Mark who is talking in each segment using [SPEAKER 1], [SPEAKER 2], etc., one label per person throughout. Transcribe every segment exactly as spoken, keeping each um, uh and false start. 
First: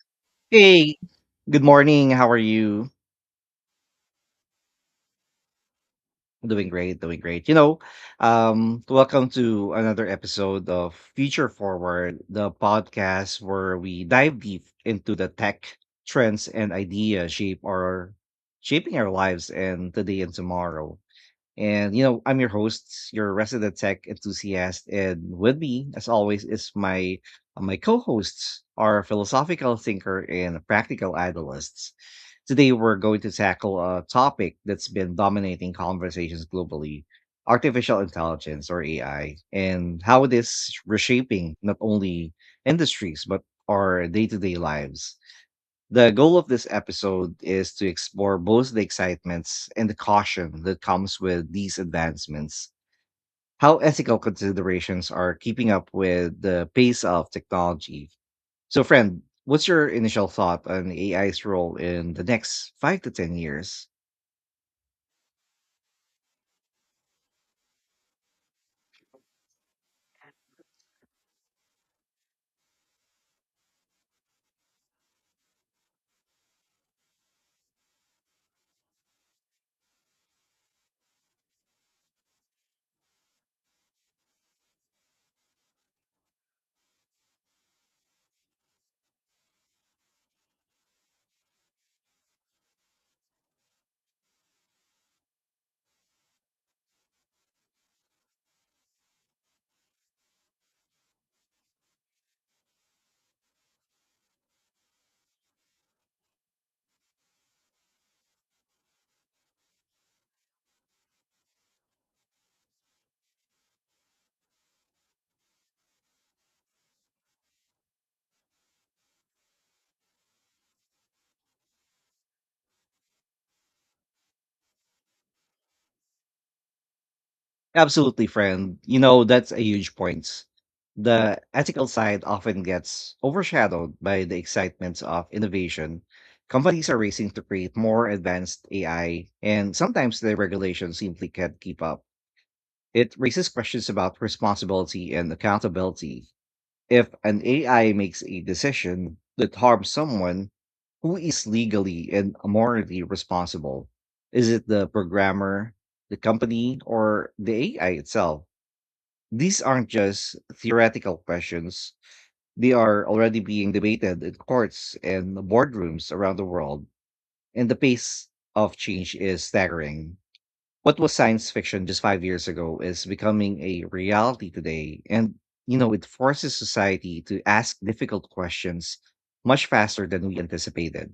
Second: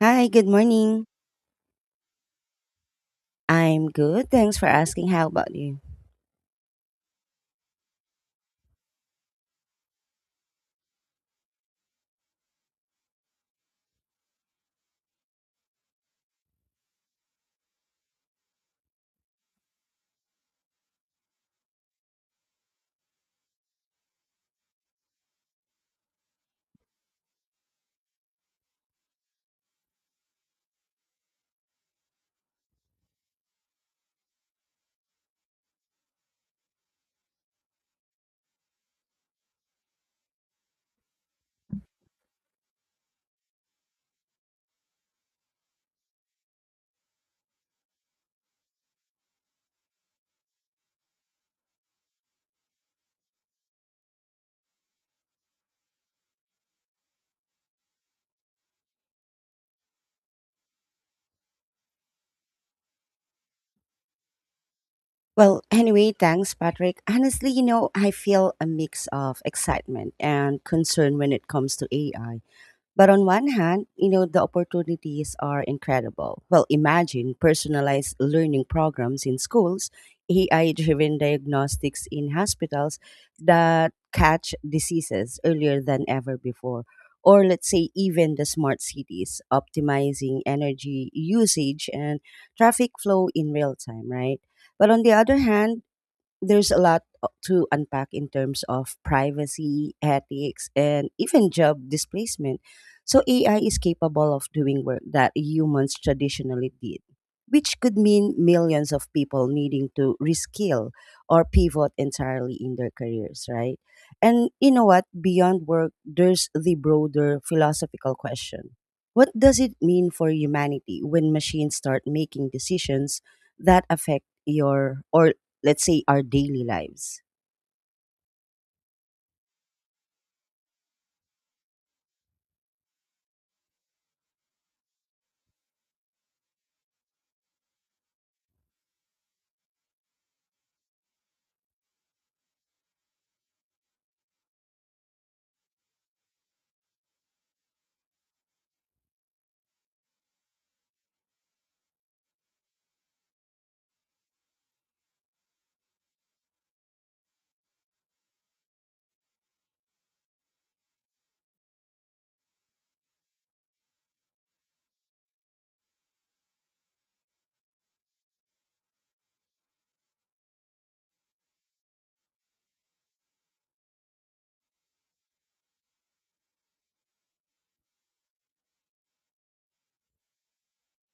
[SPEAKER 1] Hi, good
[SPEAKER 2] Hey,
[SPEAKER 1] morning.
[SPEAKER 2] good morning. How are you?
[SPEAKER 1] I'm good. Thanks for asking. How about you?
[SPEAKER 2] Doing great, doing great. You know, um, welcome to another episode of Future Forward, the podcast where we dive deep into the tech trends and ideas shape our shaping our lives and today and tomorrow. And, you know, I'm your host, your resident tech enthusiast. And with me, as always, is my uh, my co-hosts, our philosophical thinker and practical idealists. Today, we're going to tackle a topic that's been dominating conversations globally, artificial intelligence or A I, and how it is reshaping not only industries, but our day-to-day lives. The goal of this episode is to explore both the excitements and the caution that comes with these advancements, how ethical considerations are keeping up with the pace of technology. So, friend, what's your initial thought on A I's role in the next five to ten years?
[SPEAKER 1] Well, anyway, thanks, Patrick. Honestly, you know, I feel a mix of excitement and concern when it comes to A I. But on one hand, you know, the opportunities are incredible. Well, imagine personalized learning programs in schools, A I driven diagnostics in hospitals that catch diseases earlier than ever before. Or let's say, even the smart cities optimizing energy usage and traffic flow in real time, right? But on the other hand, there's a lot o- to unpack in terms of privacy, ethics, and even job displacement. So A I is capable of doing work that humans traditionally did, which could mean millions of people needing to reskill or pivot entirely in their careers, right? And you know what? Beyond work, there's the broader philosophical question. What does it mean for humanity when machines start making decisions that affect your, or let's say, our daily lives.
[SPEAKER 2] Absolutely, friend. You know, that's a huge point. The ethical side often gets overshadowed by the excitements of innovation. Companies are racing to create more advanced A I, and sometimes the regulations simply can't keep up. It raises questions about responsibility and accountability. If an A I makes a decision that harms someone, who is legally and morally responsible? Is it the programmer, the company, or the A I itself? These aren't just theoretical questions, they are already being debated in courts and boardrooms around the world, and the pace of change is staggering. What was science fiction just five years ago is becoming a reality today, and you know, it forces society to ask difficult questions much faster than we anticipated.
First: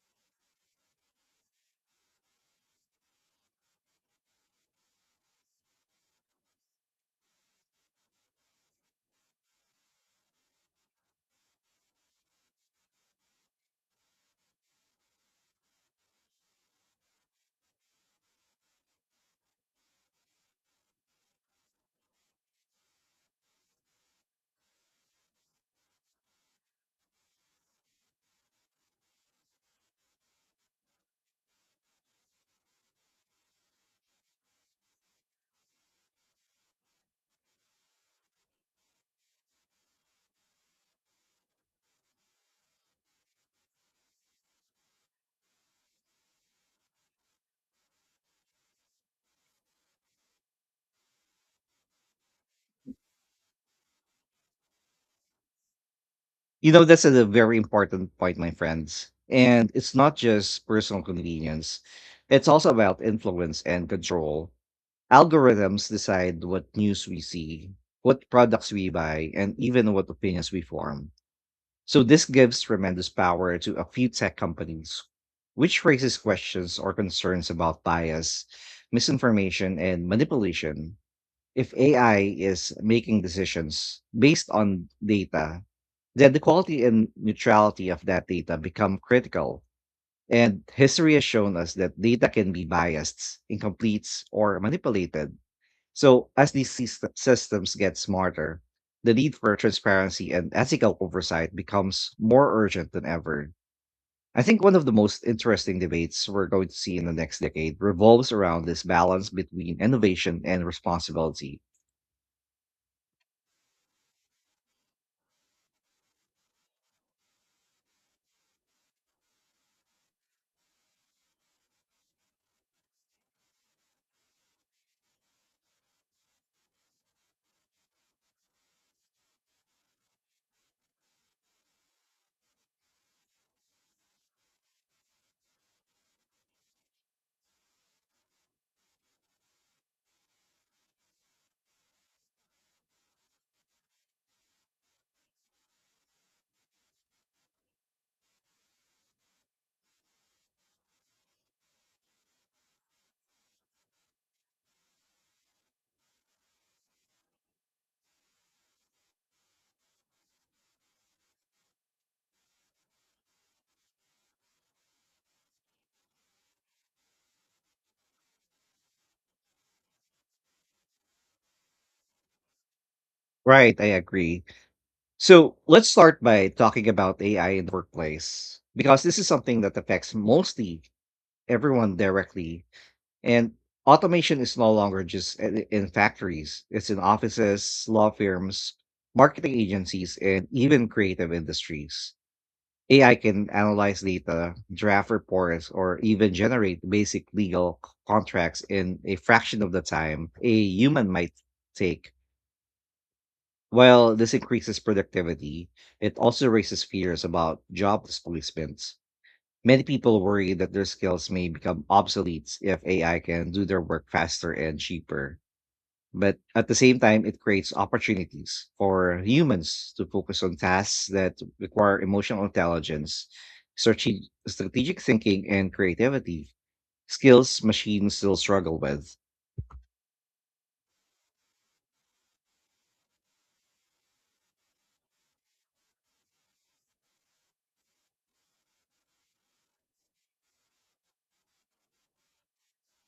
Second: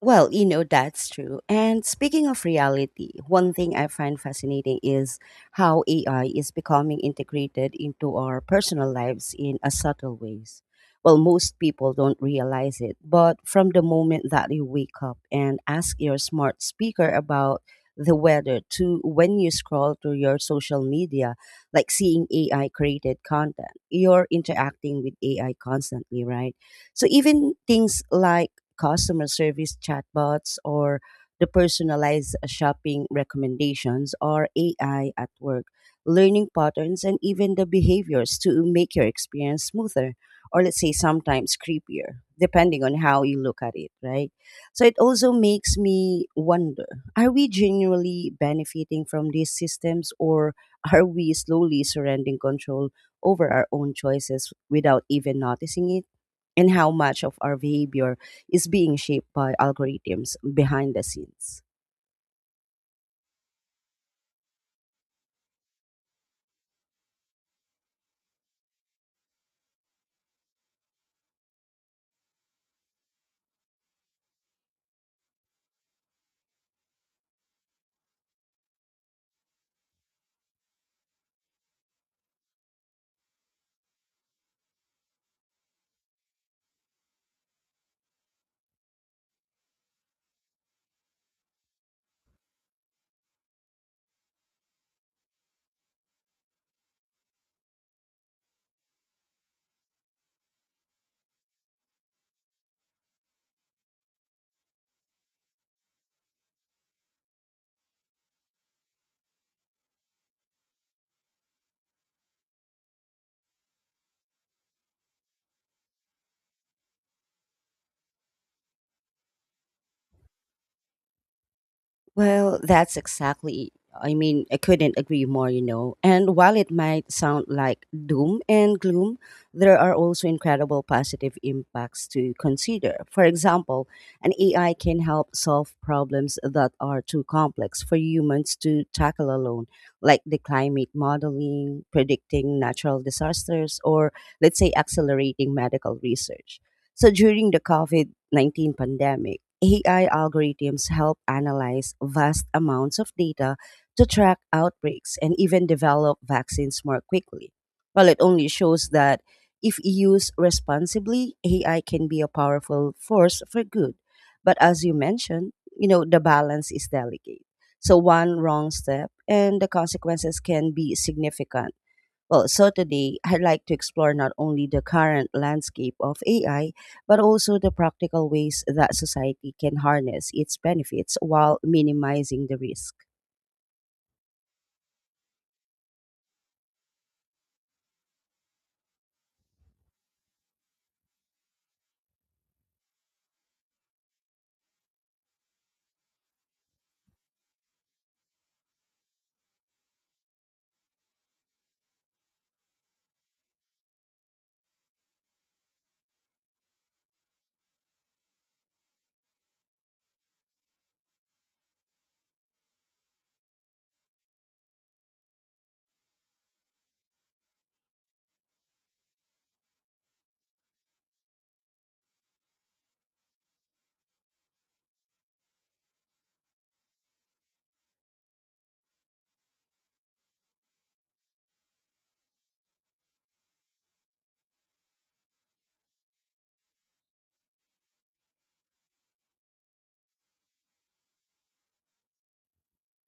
[SPEAKER 1] Well, you know, that's true. And speaking of reality, one thing I find fascinating is how A I is becoming integrated into our personal lives in a subtle ways. Well, most people don't realize it, but from the moment that you wake up and ask your smart speaker about the weather to when you scroll through your social media, like seeing A I created content, you're interacting with A I constantly, right? So even things like customer service chatbots or the personalized shopping recommendations or A I at work, learning patterns, and even the behaviors to make your experience smoother, or let's say sometimes creepier, depending on how you look at it, right? So it also makes me wonder, are we genuinely benefiting from these systems, or are we slowly surrendering control over our own choices without even noticing it?
[SPEAKER 2] You
[SPEAKER 1] And
[SPEAKER 2] know,
[SPEAKER 1] how
[SPEAKER 2] that's
[SPEAKER 1] much
[SPEAKER 2] a
[SPEAKER 1] of our
[SPEAKER 2] very important
[SPEAKER 1] behavior
[SPEAKER 2] point, my
[SPEAKER 1] is being
[SPEAKER 2] friends.
[SPEAKER 1] shaped by
[SPEAKER 2] And it's not
[SPEAKER 1] algorithms
[SPEAKER 2] just
[SPEAKER 1] behind the
[SPEAKER 2] personal
[SPEAKER 1] scenes.
[SPEAKER 2] convenience, it's also about influence and control. Algorithms decide what news we see, what products we buy, and even what opinions we form. So this gives tremendous power to a few tech companies, which raises questions or concerns about bias, misinformation, and manipulation. If A I is making decisions based on data, then the quality and neutrality of that data become critical. And history has shown us that data can be biased, incomplete, or manipulated. So, as these syst- systems get smarter, the need for transparency and ethical oversight becomes more urgent than ever. I think one of the most interesting debates we're going to see in the next decade revolves around this balance between innovation and responsibility.
[SPEAKER 1] Well, that's exactly. I mean, I couldn't agree more, you know. And while it might sound like doom and gloom, there are also incredible positive impacts to consider. For example, an A I can help solve problems that are too complex for humans to tackle alone, like the climate modeling, predicting natural disasters, or let's say accelerating medical research. So during the COVID nineteen pandemic, A I algorithms help analyze vast amounts of data to track outbreaks and even develop vaccines more quickly. Well, it only shows that if used responsibly, A I can be a powerful force for good. But as you mentioned, you know, the balance is delicate. So one wrong step and the consequences can be significant. Well, so today I'd like
[SPEAKER 2] Right,
[SPEAKER 1] to
[SPEAKER 2] I
[SPEAKER 1] explore not
[SPEAKER 2] agree.
[SPEAKER 1] only the current
[SPEAKER 2] So, let's
[SPEAKER 1] landscape
[SPEAKER 2] start
[SPEAKER 1] of
[SPEAKER 2] by
[SPEAKER 1] A I,
[SPEAKER 2] talking about
[SPEAKER 1] but
[SPEAKER 2] A I
[SPEAKER 1] also
[SPEAKER 2] in
[SPEAKER 1] the
[SPEAKER 2] the
[SPEAKER 1] practical
[SPEAKER 2] workplace,
[SPEAKER 1] ways that
[SPEAKER 2] because this is
[SPEAKER 1] society
[SPEAKER 2] something that
[SPEAKER 1] can
[SPEAKER 2] affects
[SPEAKER 1] harness its
[SPEAKER 2] mostly
[SPEAKER 1] benefits while
[SPEAKER 2] everyone
[SPEAKER 1] minimizing the
[SPEAKER 2] directly.
[SPEAKER 1] risk.
[SPEAKER 2] And automation is no longer just i- in factories. It's in offices, law firms, marketing agencies, and even creative industries. A I can analyze data, draft reports, or even generate basic legal c- contracts in a fraction of the time a human might take. While this increases productivity, it also raises fears about job displacements. Many people worry that their skills may become obsolete if A I can do their work faster and cheaper. But at the same time, it creates opportunities for humans to focus on tasks that require emotional intelligence, strate- strategic thinking, and creativity, skills machines still struggle with.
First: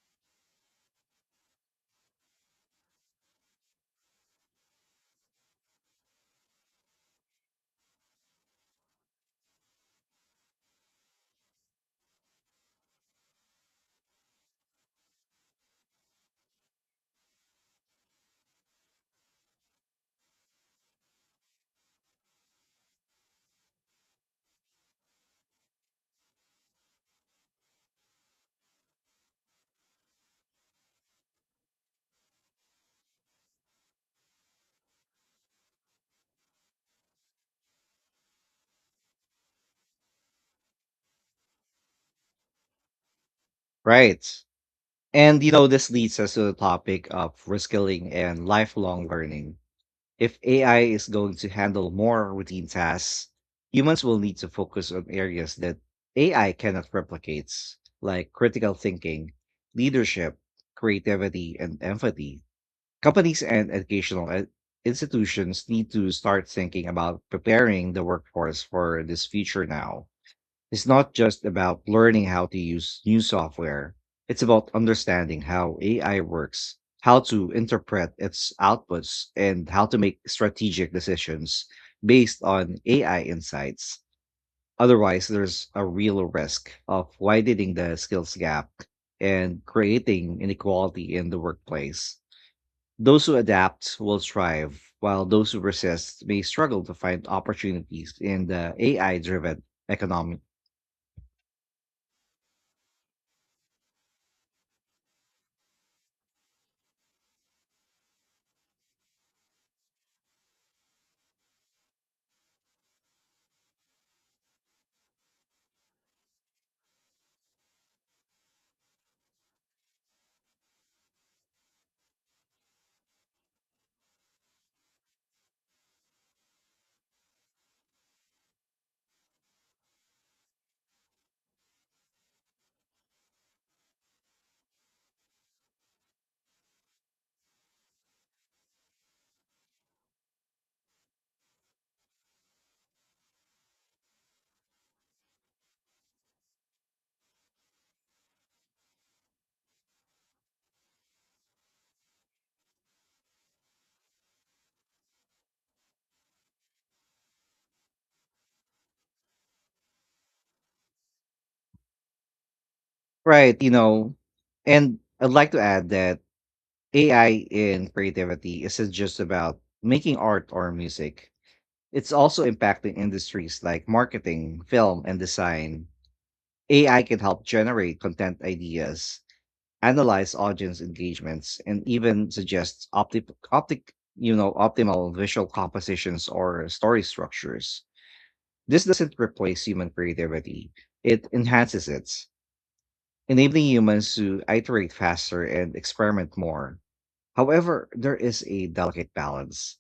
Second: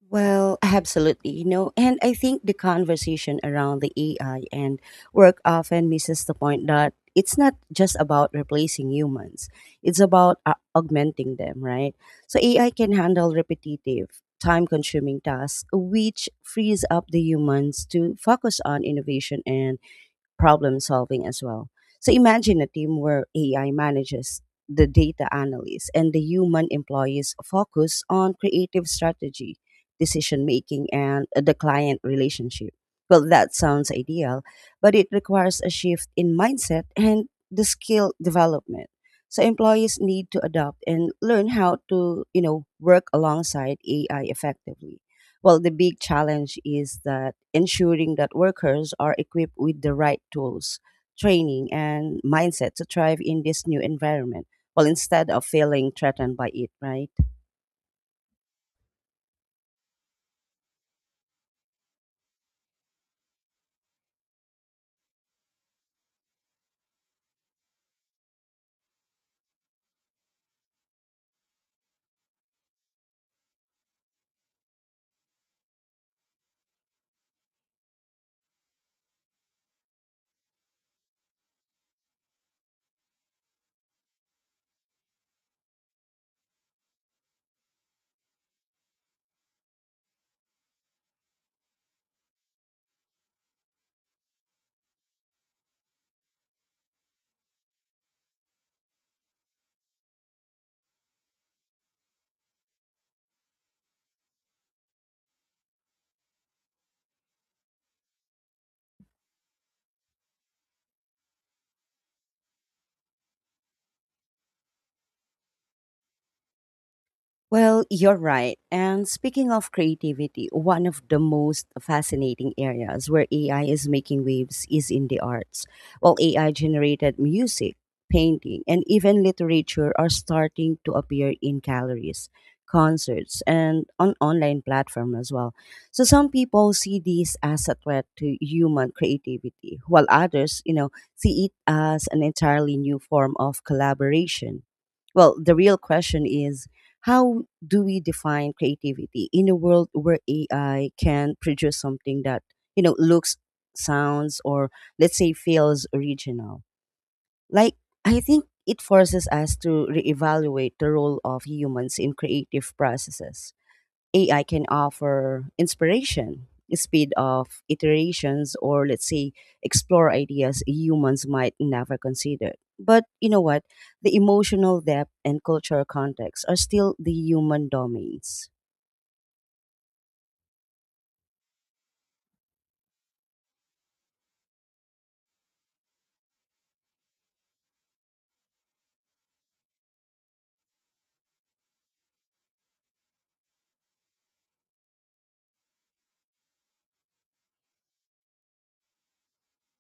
[SPEAKER 1] Well, absolutely. You know, and I think the conversation around the A I and work often misses the point that it's not just about replacing humans. It's about uh, augmenting them, right? So A I can handle repetitive, time-consuming tasks which frees up the humans to focus on innovation and problem solving as well. So imagine a team where A I manages the data analyst and the human employees focus on creative strategy, decision making, and the client relationship. Well, that sounds ideal, but it requires a shift in mindset and the skill development. So employees need to adopt and learn how to, you know, work alongside
[SPEAKER 2] Right.
[SPEAKER 1] A I effectively.
[SPEAKER 2] And, you
[SPEAKER 1] Well,
[SPEAKER 2] know,
[SPEAKER 1] the
[SPEAKER 2] this
[SPEAKER 1] big
[SPEAKER 2] leads us to the
[SPEAKER 1] challenge is
[SPEAKER 2] topic of
[SPEAKER 1] that
[SPEAKER 2] reskilling
[SPEAKER 1] ensuring that
[SPEAKER 2] and
[SPEAKER 1] workers
[SPEAKER 2] lifelong
[SPEAKER 1] are equipped
[SPEAKER 2] learning.
[SPEAKER 1] with the right
[SPEAKER 2] If A I
[SPEAKER 1] tools,
[SPEAKER 2] is going to
[SPEAKER 1] training,
[SPEAKER 2] handle
[SPEAKER 1] and
[SPEAKER 2] more routine
[SPEAKER 1] mindset to thrive
[SPEAKER 2] tasks,
[SPEAKER 1] in this new
[SPEAKER 2] humans will need
[SPEAKER 1] environment,
[SPEAKER 2] to
[SPEAKER 1] well,
[SPEAKER 2] focus on
[SPEAKER 1] instead of
[SPEAKER 2] areas that
[SPEAKER 1] feeling threatened by
[SPEAKER 2] A I
[SPEAKER 1] it,
[SPEAKER 2] cannot
[SPEAKER 1] right?
[SPEAKER 2] replicate, like critical thinking, leadership, creativity, and empathy. Companies and educational e- institutions need to start thinking about preparing the workforce for this future now. It's not just about learning how to use new software, it's about understanding how A I works, how to interpret its outputs, and how to make strategic decisions based on A I insights. Otherwise, there's a real risk of widening the skills gap and creating inequality in the workplace. Those who adapt will thrive, while those who resist may struggle to find opportunities in the A I driven economic.
[SPEAKER 1] Well, you're right. And speaking of creativity, one of the most fascinating areas where A I is making waves is in the arts. While A I generated music, painting, and even literature are starting to appear in galleries, concerts, and on online platform as well. So some people see this as a threat to human creativity, while others, you know, see it as an entirely new form of collaboration. Well, the real question is, how do we define creativity in a world where A I can produce something that, you know, looks, sounds, or let's say feels original? Like, I think it forces us to reevaluate the role of humans in creative processes.
[SPEAKER 2] Right, you know,
[SPEAKER 1] A I can
[SPEAKER 2] and I'd
[SPEAKER 1] offer
[SPEAKER 2] like to add that
[SPEAKER 1] inspiration, speed
[SPEAKER 2] A I
[SPEAKER 1] of
[SPEAKER 2] in
[SPEAKER 1] iterations,
[SPEAKER 2] creativity
[SPEAKER 1] or
[SPEAKER 2] isn't
[SPEAKER 1] let's
[SPEAKER 2] just
[SPEAKER 1] say
[SPEAKER 2] about
[SPEAKER 1] explore
[SPEAKER 2] making art
[SPEAKER 1] ideas
[SPEAKER 2] or
[SPEAKER 1] humans
[SPEAKER 2] music.
[SPEAKER 1] might never
[SPEAKER 2] It's also
[SPEAKER 1] consider.
[SPEAKER 2] impacting
[SPEAKER 1] But you know
[SPEAKER 2] industries
[SPEAKER 1] what?
[SPEAKER 2] like
[SPEAKER 1] The
[SPEAKER 2] marketing,
[SPEAKER 1] emotional
[SPEAKER 2] film,
[SPEAKER 1] depth
[SPEAKER 2] and
[SPEAKER 1] and cultural
[SPEAKER 2] design.
[SPEAKER 1] context are still
[SPEAKER 2] A I
[SPEAKER 1] the
[SPEAKER 2] can help
[SPEAKER 1] human
[SPEAKER 2] generate content
[SPEAKER 1] domains.
[SPEAKER 2] ideas, analyze audience engagements, and even suggest opti optic, you know, optimal visual compositions or story structures. This doesn't replace human creativity. It enhances it, enabling humans to iterate faster and experiment more. However, there is a delicate balance.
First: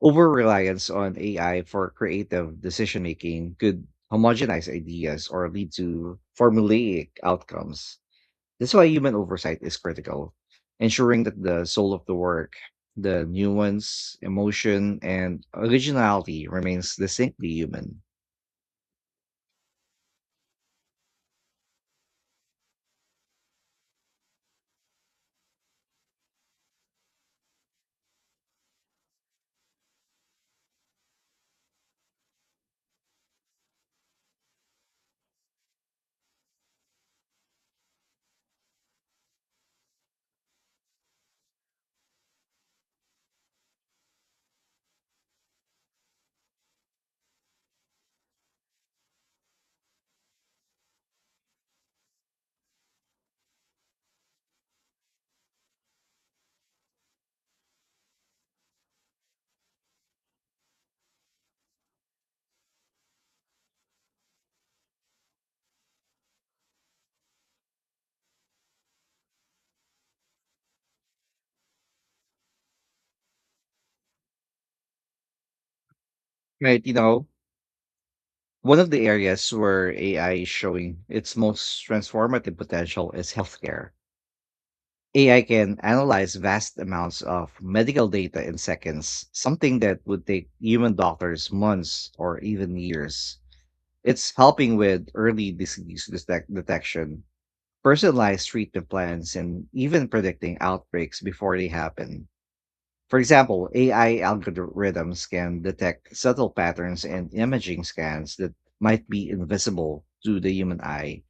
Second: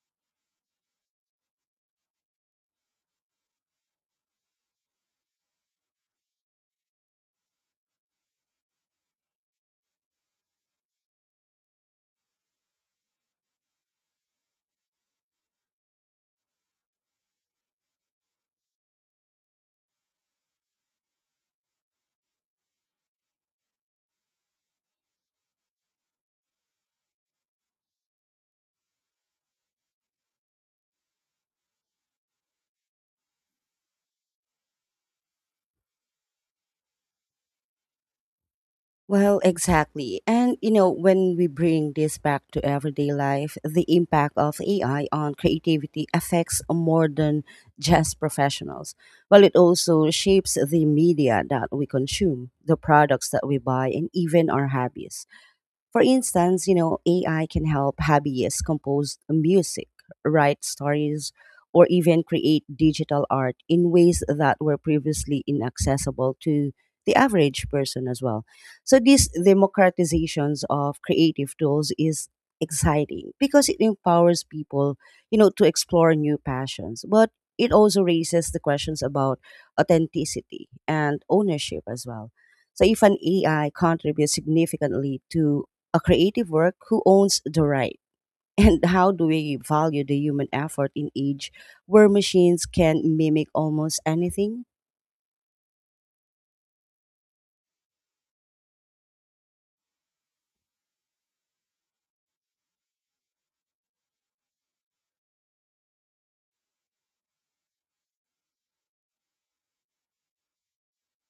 [SPEAKER 2] Over reliance on A I for creative decision making could homogenize ideas or lead to formulaic outcomes. That's why human oversight is critical, ensuring that the soul of the work, the nuance, emotion, and originality remains distinctly human.
[SPEAKER 1] Well, exactly. And, you know, when we bring this back to everyday life, the impact of A I on creativity affects more than just professionals. Well, it also shapes the media that we consume, the products that we buy, and even our hobbies. For instance, you know, A I can help hobbyists compose music, write stories, or even create digital art in ways that were previously inaccessible to the average person as well. So these democratizations of creative tools is exciting because it empowers people, you know, to explore new
[SPEAKER 2] Right, you
[SPEAKER 1] passions.
[SPEAKER 2] know,
[SPEAKER 1] But it also raises the
[SPEAKER 2] One of
[SPEAKER 1] questions
[SPEAKER 2] the
[SPEAKER 1] about
[SPEAKER 2] areas where A I is
[SPEAKER 1] authenticity
[SPEAKER 2] showing
[SPEAKER 1] and
[SPEAKER 2] its
[SPEAKER 1] ownership
[SPEAKER 2] most
[SPEAKER 1] as well.
[SPEAKER 2] transformative
[SPEAKER 1] So if
[SPEAKER 2] potential
[SPEAKER 1] an
[SPEAKER 2] is
[SPEAKER 1] A I
[SPEAKER 2] healthcare.
[SPEAKER 1] contributes significantly
[SPEAKER 2] A I
[SPEAKER 1] to
[SPEAKER 2] can
[SPEAKER 1] a
[SPEAKER 2] analyze
[SPEAKER 1] creative work,
[SPEAKER 2] vast
[SPEAKER 1] who
[SPEAKER 2] amounts
[SPEAKER 1] owns
[SPEAKER 2] of
[SPEAKER 1] the right?
[SPEAKER 2] medical data in
[SPEAKER 1] And how do
[SPEAKER 2] seconds,
[SPEAKER 1] we
[SPEAKER 2] something that
[SPEAKER 1] value the
[SPEAKER 2] would
[SPEAKER 1] human
[SPEAKER 2] take
[SPEAKER 1] effort
[SPEAKER 2] human
[SPEAKER 1] in age
[SPEAKER 2] doctors
[SPEAKER 1] where
[SPEAKER 2] months or
[SPEAKER 1] machines
[SPEAKER 2] even
[SPEAKER 1] can
[SPEAKER 2] years.
[SPEAKER 1] mimic almost
[SPEAKER 2] It's
[SPEAKER 1] anything?
[SPEAKER 2] helping with early disease detec- detection, personalized treatment plans, and even predicting outbreaks before they happen. For example, A I algorithms can detect subtle patterns and imaging scans that might be invisible to the human eye,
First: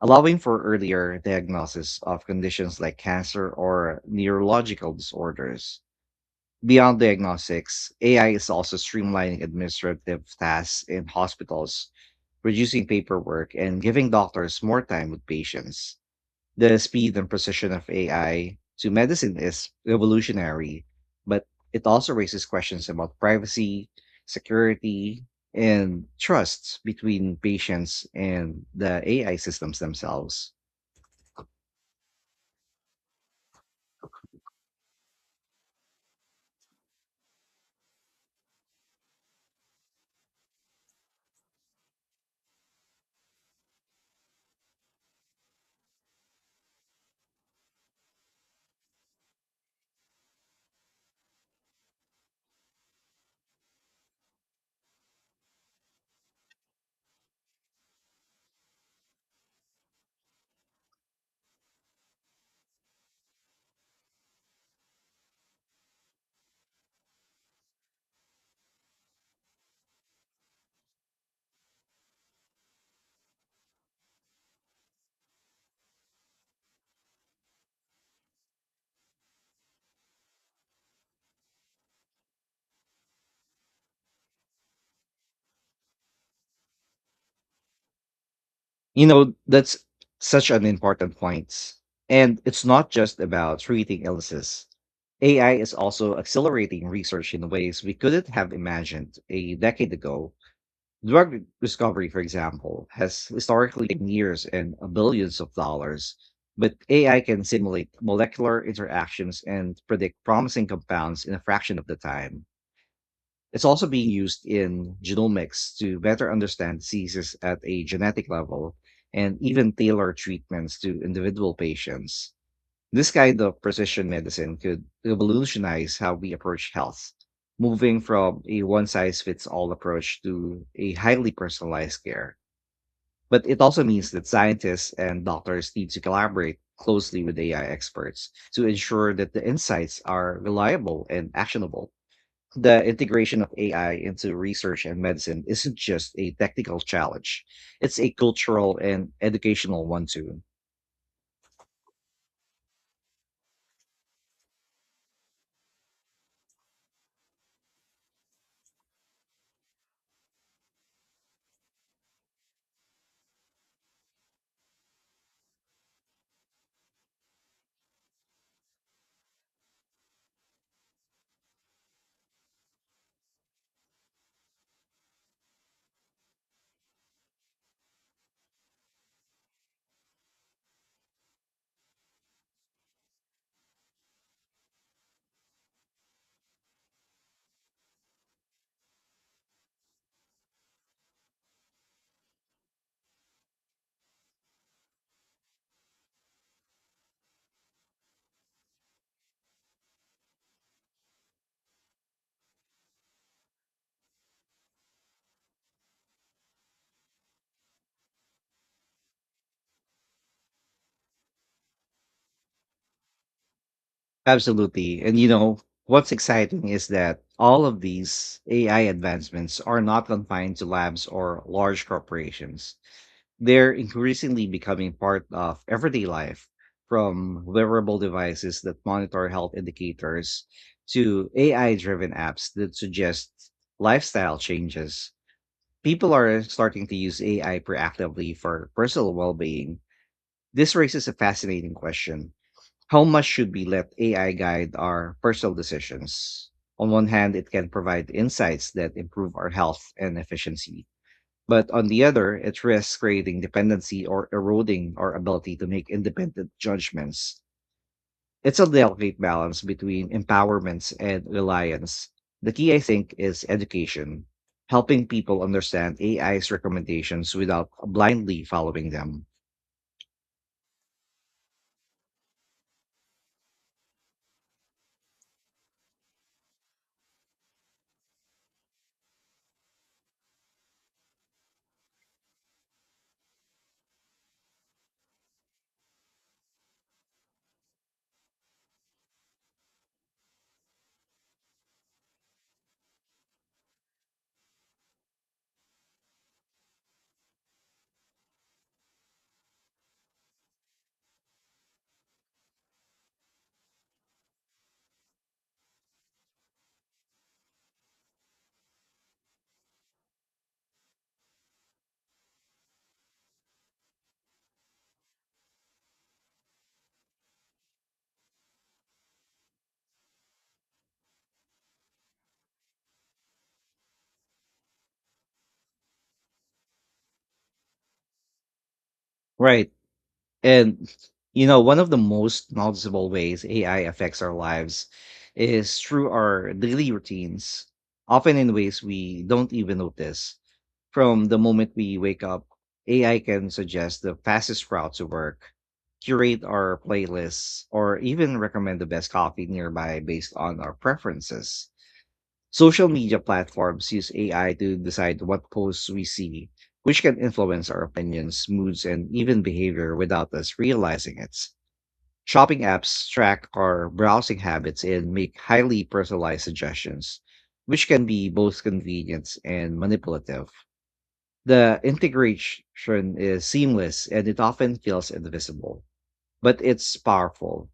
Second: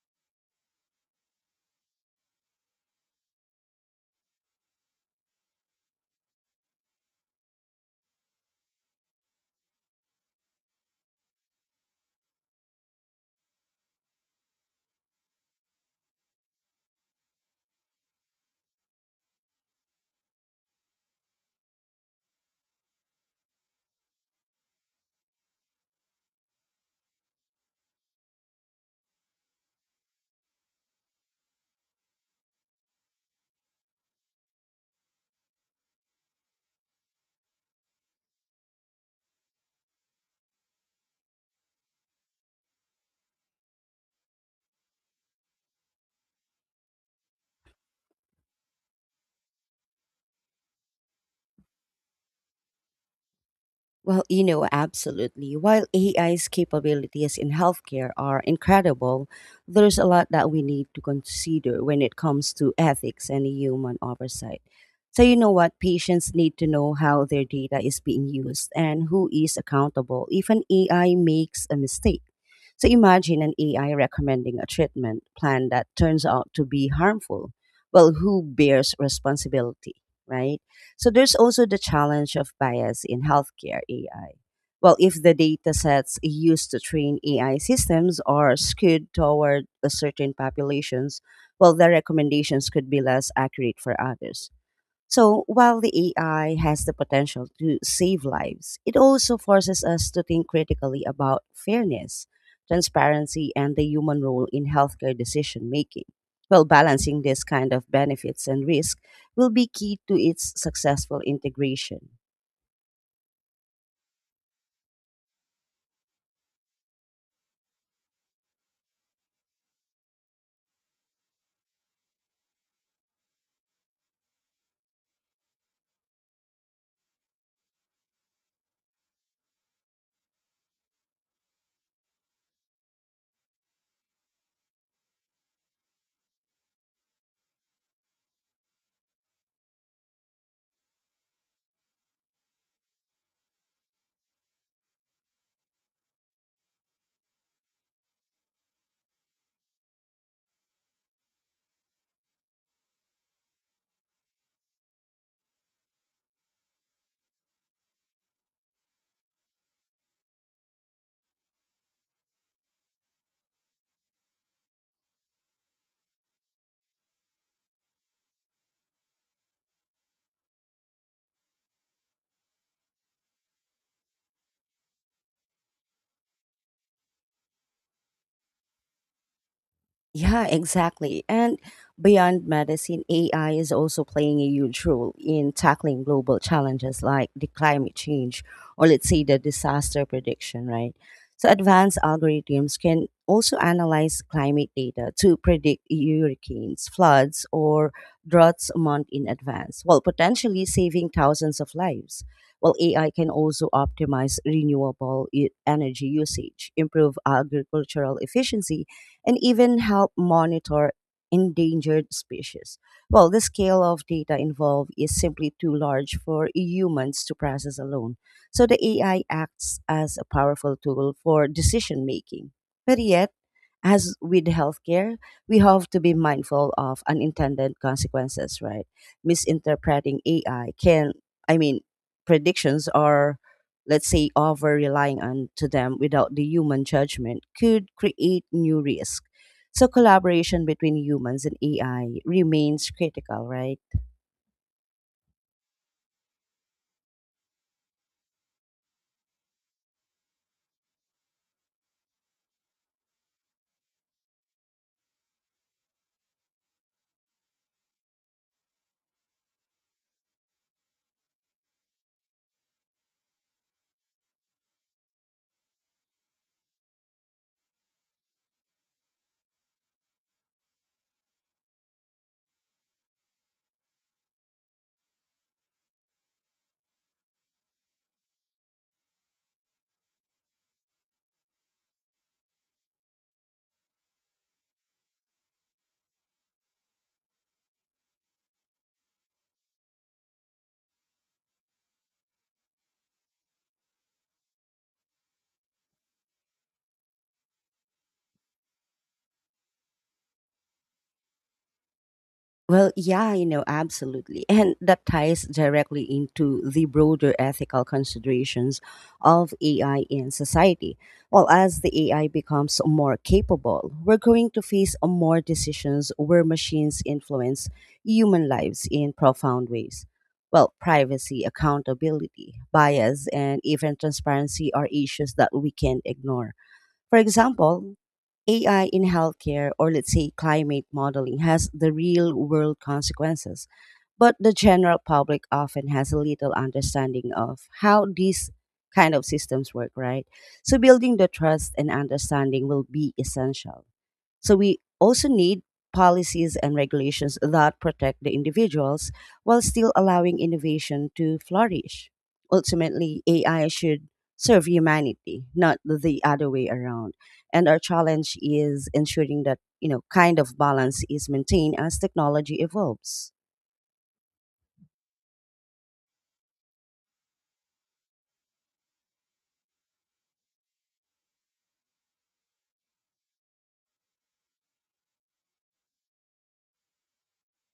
[SPEAKER 2] allowing for earlier diagnosis of conditions like cancer or neurological disorders. Beyond diagnostics, A I is also streamlining administrative tasks in hospitals, reducing paperwork, and giving doctors more time with patients. The speed and precision of A I to medicine is revolutionary, but it also raises questions about privacy, security, and trust between patients and the A I systems themselves.
[SPEAKER 1] Well, you know, absolutely. While A I's capabilities in healthcare are incredible, there's a lot that we need to consider when it comes to ethics and human oversight. So, you know what? Patients need to know how their data is being used and who is accountable if an A I makes a mistake. So, imagine an A I recommending a treatment plan that turns out to be harmful. Well, who bears responsibility, right? So there's also the challenge of bias in healthcare A I. Well, if the data sets used to train A I systems are
[SPEAKER 2] You
[SPEAKER 1] skewed
[SPEAKER 2] know,
[SPEAKER 1] toward
[SPEAKER 2] that's
[SPEAKER 1] a certain
[SPEAKER 2] such an important
[SPEAKER 1] populations,
[SPEAKER 2] point.
[SPEAKER 1] well, the
[SPEAKER 2] And it's
[SPEAKER 1] recommendations could
[SPEAKER 2] not
[SPEAKER 1] be
[SPEAKER 2] just
[SPEAKER 1] less
[SPEAKER 2] about
[SPEAKER 1] accurate for
[SPEAKER 2] treating
[SPEAKER 1] others.
[SPEAKER 2] illnesses.
[SPEAKER 1] So
[SPEAKER 2] A I is
[SPEAKER 1] while the
[SPEAKER 2] also
[SPEAKER 1] A I
[SPEAKER 2] accelerating
[SPEAKER 1] has the
[SPEAKER 2] research in
[SPEAKER 1] potential to
[SPEAKER 2] ways we
[SPEAKER 1] save
[SPEAKER 2] couldn't have
[SPEAKER 1] lives, it
[SPEAKER 2] imagined
[SPEAKER 1] also
[SPEAKER 2] a
[SPEAKER 1] forces
[SPEAKER 2] decade
[SPEAKER 1] us to
[SPEAKER 2] ago.
[SPEAKER 1] think critically
[SPEAKER 2] Drug
[SPEAKER 1] about
[SPEAKER 2] discovery, for
[SPEAKER 1] fairness,
[SPEAKER 2] example, has
[SPEAKER 1] transparency, and the
[SPEAKER 2] historically taken
[SPEAKER 1] human
[SPEAKER 2] years
[SPEAKER 1] role in
[SPEAKER 2] and uh,
[SPEAKER 1] healthcare
[SPEAKER 2] billions of
[SPEAKER 1] decision making.
[SPEAKER 2] dollars,
[SPEAKER 1] Well,
[SPEAKER 2] but A I
[SPEAKER 1] balancing
[SPEAKER 2] can
[SPEAKER 1] this kind
[SPEAKER 2] simulate
[SPEAKER 1] of benefits
[SPEAKER 2] molecular
[SPEAKER 1] and risk
[SPEAKER 2] interactions
[SPEAKER 1] will be
[SPEAKER 2] and
[SPEAKER 1] key to
[SPEAKER 2] predict
[SPEAKER 1] its
[SPEAKER 2] promising
[SPEAKER 1] successful
[SPEAKER 2] compounds in a fraction of the
[SPEAKER 1] integration.
[SPEAKER 2] time. It's also being used in genomics to better understand diseases at a genetic level and even tailor treatments to individual patients. This kind of precision medicine could revolutionize how we approach health, moving from a one size fits all approach to a highly personalized care. But it also means that scientists and doctors need to collaborate closely with A I experts to ensure that the insights are reliable and actionable. The integration of A I into research and medicine isn't just a technical challenge, it's a cultural and educational one too.
[SPEAKER 1] Yeah, exactly. And beyond medicine, A I is also playing a huge role in tackling global challenges like the climate change, or let's say the disaster prediction, right? So advanced algorithms can also analyze climate data to predict hurricanes, floods, or droughts a month in advance, while potentially saving thousands of lives. While A I can also optimize renewable e- energy usage, improve agricultural efficiency, and even help monitor endangered species. Well, the scale of data involved
[SPEAKER 2] Absolutely. And
[SPEAKER 1] is
[SPEAKER 2] you
[SPEAKER 1] simply
[SPEAKER 2] know,
[SPEAKER 1] too
[SPEAKER 2] what's
[SPEAKER 1] large for
[SPEAKER 2] exciting is that
[SPEAKER 1] humans to
[SPEAKER 2] all
[SPEAKER 1] process
[SPEAKER 2] of
[SPEAKER 1] alone.
[SPEAKER 2] these
[SPEAKER 1] So the
[SPEAKER 2] A I
[SPEAKER 1] A I
[SPEAKER 2] advancements
[SPEAKER 1] acts
[SPEAKER 2] are not
[SPEAKER 1] as a
[SPEAKER 2] confined to
[SPEAKER 1] powerful
[SPEAKER 2] labs
[SPEAKER 1] tool
[SPEAKER 2] or
[SPEAKER 1] for
[SPEAKER 2] large
[SPEAKER 1] decision making.
[SPEAKER 2] corporations.
[SPEAKER 1] But yet,
[SPEAKER 2] They're
[SPEAKER 1] as with
[SPEAKER 2] increasingly becoming
[SPEAKER 1] healthcare,
[SPEAKER 2] part
[SPEAKER 1] we
[SPEAKER 2] of
[SPEAKER 1] have to
[SPEAKER 2] everyday
[SPEAKER 1] be
[SPEAKER 2] life,
[SPEAKER 1] mindful of
[SPEAKER 2] from
[SPEAKER 1] unintended
[SPEAKER 2] wearable
[SPEAKER 1] consequences,
[SPEAKER 2] devices that
[SPEAKER 1] right?
[SPEAKER 2] monitor health
[SPEAKER 1] Misinterpreting
[SPEAKER 2] indicators
[SPEAKER 1] AI can,
[SPEAKER 2] to
[SPEAKER 1] I
[SPEAKER 2] A I
[SPEAKER 1] mean,
[SPEAKER 2] driven apps that
[SPEAKER 1] predictions are,
[SPEAKER 2] suggest
[SPEAKER 1] let's say,
[SPEAKER 2] lifestyle
[SPEAKER 1] over
[SPEAKER 2] changes.
[SPEAKER 1] relying on to them
[SPEAKER 2] People
[SPEAKER 1] without
[SPEAKER 2] are
[SPEAKER 1] the human
[SPEAKER 2] starting to use
[SPEAKER 1] judgment
[SPEAKER 2] A I
[SPEAKER 1] could
[SPEAKER 2] proactively
[SPEAKER 1] create
[SPEAKER 2] for
[SPEAKER 1] new
[SPEAKER 2] personal
[SPEAKER 1] risk.
[SPEAKER 2] well being.
[SPEAKER 1] So collaboration
[SPEAKER 2] This
[SPEAKER 1] between
[SPEAKER 2] raises a
[SPEAKER 1] humans and
[SPEAKER 2] fascinating
[SPEAKER 1] A I
[SPEAKER 2] question:
[SPEAKER 1] remains
[SPEAKER 2] how much
[SPEAKER 1] critical,
[SPEAKER 2] should we
[SPEAKER 1] right?
[SPEAKER 2] let A I guide our personal decisions? On one hand, it can provide insights that improve our health and efficiency. But on the other, it risks creating dependency or eroding our ability to make independent judgments. It's a delicate balance between empowerments and reliance. The key, I think, is education, helping people understand A I's recommendations without blindly following them.
[SPEAKER 1] Well, yeah, you know, absolutely. And that ties directly into the broader ethical considerations of A I in society. Well, as the A I becomes more capable, we're going to face more decisions where machines influence human lives in profound ways. Well, privacy, accountability, bias, and even transparency are issues that we can't ignore. For example, A I in
[SPEAKER 2] Right.
[SPEAKER 1] healthcare, or let's say climate
[SPEAKER 2] And
[SPEAKER 1] modeling,
[SPEAKER 2] you know,
[SPEAKER 1] has
[SPEAKER 2] one of
[SPEAKER 1] the
[SPEAKER 2] the
[SPEAKER 1] real
[SPEAKER 2] most
[SPEAKER 1] world
[SPEAKER 2] noticeable ways
[SPEAKER 1] consequences,
[SPEAKER 2] A I affects our
[SPEAKER 1] but the
[SPEAKER 2] lives
[SPEAKER 1] general public
[SPEAKER 2] is
[SPEAKER 1] often
[SPEAKER 2] through
[SPEAKER 1] has a
[SPEAKER 2] our
[SPEAKER 1] little
[SPEAKER 2] daily
[SPEAKER 1] understanding
[SPEAKER 2] routines,
[SPEAKER 1] of how
[SPEAKER 2] often
[SPEAKER 1] these
[SPEAKER 2] in ways
[SPEAKER 1] kind
[SPEAKER 2] we
[SPEAKER 1] of
[SPEAKER 2] don't
[SPEAKER 1] systems
[SPEAKER 2] even
[SPEAKER 1] work, right?
[SPEAKER 2] notice.
[SPEAKER 1] So building
[SPEAKER 2] From
[SPEAKER 1] the
[SPEAKER 2] the moment
[SPEAKER 1] trust and
[SPEAKER 2] we wake up,
[SPEAKER 1] understanding will be
[SPEAKER 2] A I can
[SPEAKER 1] essential.
[SPEAKER 2] suggest the
[SPEAKER 1] So
[SPEAKER 2] fastest
[SPEAKER 1] we
[SPEAKER 2] route to
[SPEAKER 1] also
[SPEAKER 2] work,
[SPEAKER 1] need
[SPEAKER 2] curate
[SPEAKER 1] policies and
[SPEAKER 2] our
[SPEAKER 1] regulations
[SPEAKER 2] playlists,
[SPEAKER 1] that
[SPEAKER 2] or
[SPEAKER 1] protect the
[SPEAKER 2] even recommend the best
[SPEAKER 1] individuals
[SPEAKER 2] coffee
[SPEAKER 1] while still
[SPEAKER 2] nearby based
[SPEAKER 1] allowing
[SPEAKER 2] on our
[SPEAKER 1] innovation to
[SPEAKER 2] preferences.
[SPEAKER 1] flourish.
[SPEAKER 2] Social media
[SPEAKER 1] Ultimately, A I
[SPEAKER 2] platforms
[SPEAKER 1] should
[SPEAKER 2] use A I
[SPEAKER 1] serve
[SPEAKER 2] to decide
[SPEAKER 1] humanity,
[SPEAKER 2] what
[SPEAKER 1] not
[SPEAKER 2] posts we
[SPEAKER 1] the
[SPEAKER 2] see,
[SPEAKER 1] other way
[SPEAKER 2] which
[SPEAKER 1] around.
[SPEAKER 2] can
[SPEAKER 1] And
[SPEAKER 2] influence
[SPEAKER 1] our
[SPEAKER 2] our
[SPEAKER 1] challenge
[SPEAKER 2] opinions, moods,
[SPEAKER 1] is
[SPEAKER 2] and even
[SPEAKER 1] ensuring that, you
[SPEAKER 2] behavior
[SPEAKER 1] know,
[SPEAKER 2] without
[SPEAKER 1] kind of
[SPEAKER 2] us
[SPEAKER 1] balance
[SPEAKER 2] realizing
[SPEAKER 1] is
[SPEAKER 2] it.
[SPEAKER 1] maintained as technology
[SPEAKER 2] Shopping apps
[SPEAKER 1] evolves.
[SPEAKER 2] track our browsing habits and make highly personalized suggestions, which can be both convenient and manipulative. The integration is seamless and it often feels invisible, but it's powerful.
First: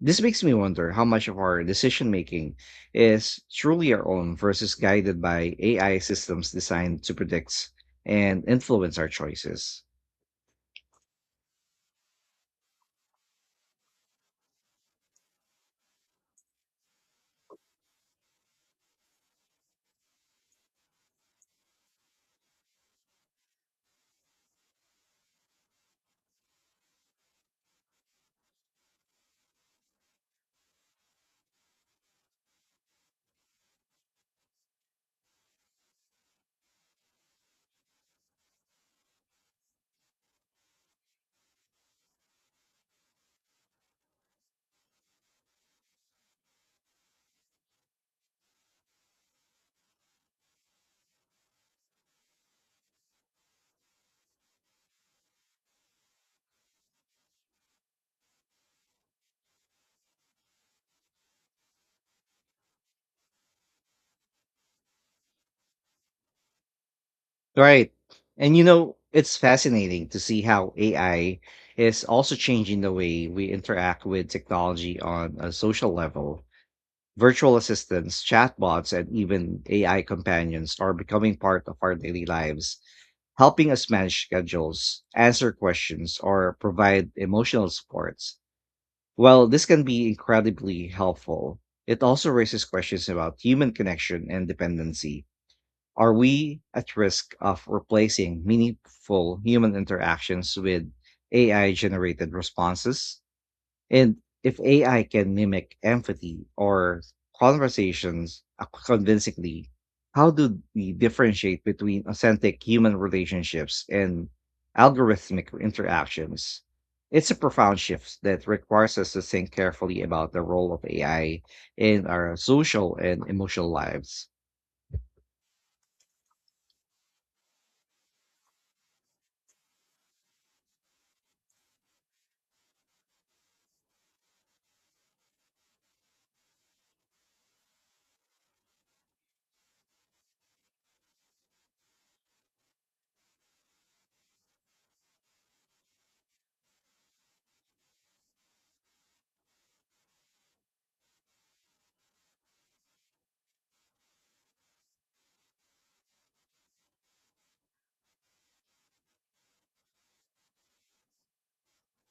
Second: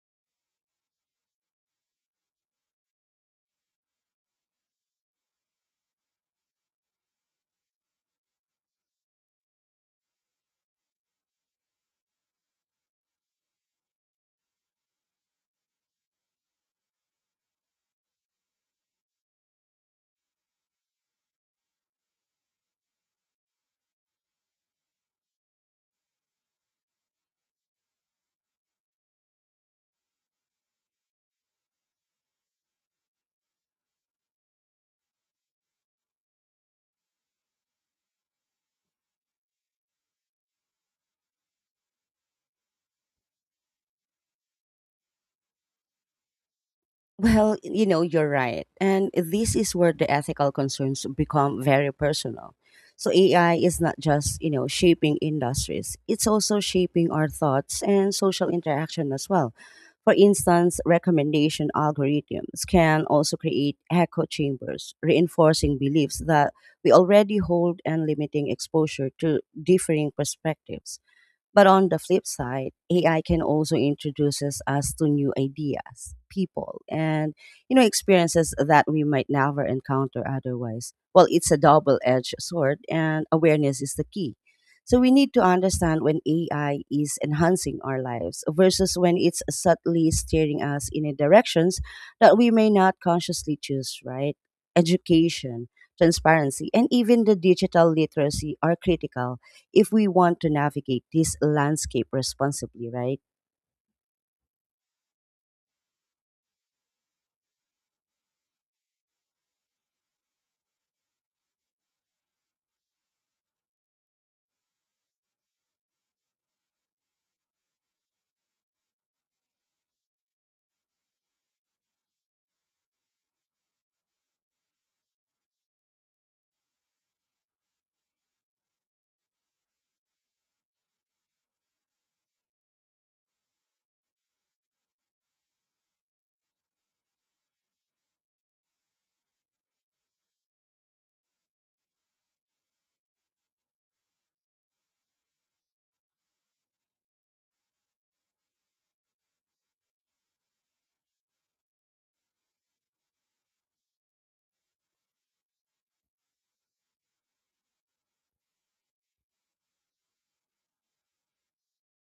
[SPEAKER 2] This makes me wonder how much of our decision making is truly our own versus guided by A I systems designed to predict and influence our choices.
[SPEAKER 1] Well, you know, you're right. And this is where the ethical concerns become very personal. So A I is not just, you know, shaping industries. It's also shaping our thoughts and social interaction as well. For instance, recommendation algorithms can also create echo chambers, reinforcing beliefs that we already hold
[SPEAKER 2] Right.
[SPEAKER 1] and limiting
[SPEAKER 2] And you know,
[SPEAKER 1] exposure
[SPEAKER 2] it's
[SPEAKER 1] to
[SPEAKER 2] fascinating
[SPEAKER 1] differing
[SPEAKER 2] to see how
[SPEAKER 1] perspectives.
[SPEAKER 2] A I
[SPEAKER 1] But on the
[SPEAKER 2] is
[SPEAKER 1] flip
[SPEAKER 2] also
[SPEAKER 1] side,
[SPEAKER 2] changing the
[SPEAKER 1] A I
[SPEAKER 2] way
[SPEAKER 1] can
[SPEAKER 2] we
[SPEAKER 1] also
[SPEAKER 2] interact with
[SPEAKER 1] introduces us
[SPEAKER 2] technology
[SPEAKER 1] to new
[SPEAKER 2] on a social
[SPEAKER 1] ideas,
[SPEAKER 2] level.
[SPEAKER 1] people, and,
[SPEAKER 2] Virtual
[SPEAKER 1] you know,
[SPEAKER 2] assistants,
[SPEAKER 1] experiences that
[SPEAKER 2] chatbots,
[SPEAKER 1] we
[SPEAKER 2] and
[SPEAKER 1] might
[SPEAKER 2] even
[SPEAKER 1] never
[SPEAKER 2] A I
[SPEAKER 1] encounter
[SPEAKER 2] companions are
[SPEAKER 1] otherwise. Well,
[SPEAKER 2] becoming
[SPEAKER 1] it's a
[SPEAKER 2] part of our daily
[SPEAKER 1] double-edged
[SPEAKER 2] lives,
[SPEAKER 1] sword, and
[SPEAKER 2] helping
[SPEAKER 1] awareness
[SPEAKER 2] us
[SPEAKER 1] is the
[SPEAKER 2] manage
[SPEAKER 1] key. So
[SPEAKER 2] schedules,
[SPEAKER 1] we need to
[SPEAKER 2] answer
[SPEAKER 1] understand
[SPEAKER 2] questions,
[SPEAKER 1] when
[SPEAKER 2] or
[SPEAKER 1] A I
[SPEAKER 2] provide
[SPEAKER 1] is
[SPEAKER 2] emotional
[SPEAKER 1] enhancing our
[SPEAKER 2] supports.
[SPEAKER 1] lives versus when it's
[SPEAKER 2] While this can be
[SPEAKER 1] subtly steering
[SPEAKER 2] incredibly
[SPEAKER 1] us in a
[SPEAKER 2] helpful,
[SPEAKER 1] directions
[SPEAKER 2] it also
[SPEAKER 1] that we
[SPEAKER 2] raises
[SPEAKER 1] may not
[SPEAKER 2] questions about
[SPEAKER 1] consciously
[SPEAKER 2] human
[SPEAKER 1] choose.
[SPEAKER 2] connection
[SPEAKER 1] Right?
[SPEAKER 2] and dependency.
[SPEAKER 1] Education,
[SPEAKER 2] Are we
[SPEAKER 1] transparency, and
[SPEAKER 2] at
[SPEAKER 1] even
[SPEAKER 2] risk
[SPEAKER 1] the
[SPEAKER 2] of
[SPEAKER 1] digital
[SPEAKER 2] replacing
[SPEAKER 1] literacy are critical
[SPEAKER 2] meaningful human
[SPEAKER 1] if we want to
[SPEAKER 2] interactions with
[SPEAKER 1] navigate this
[SPEAKER 2] A I
[SPEAKER 1] landscape
[SPEAKER 2] generated
[SPEAKER 1] responsibly,
[SPEAKER 2] responses?
[SPEAKER 1] right?
[SPEAKER 2] And if A I can mimic empathy or conversations ac- convincingly, how do we differentiate between authentic human relationships and algorithmic interactions? It's a profound shift that requires us to think carefully about the role of A I in our social and emotional lives.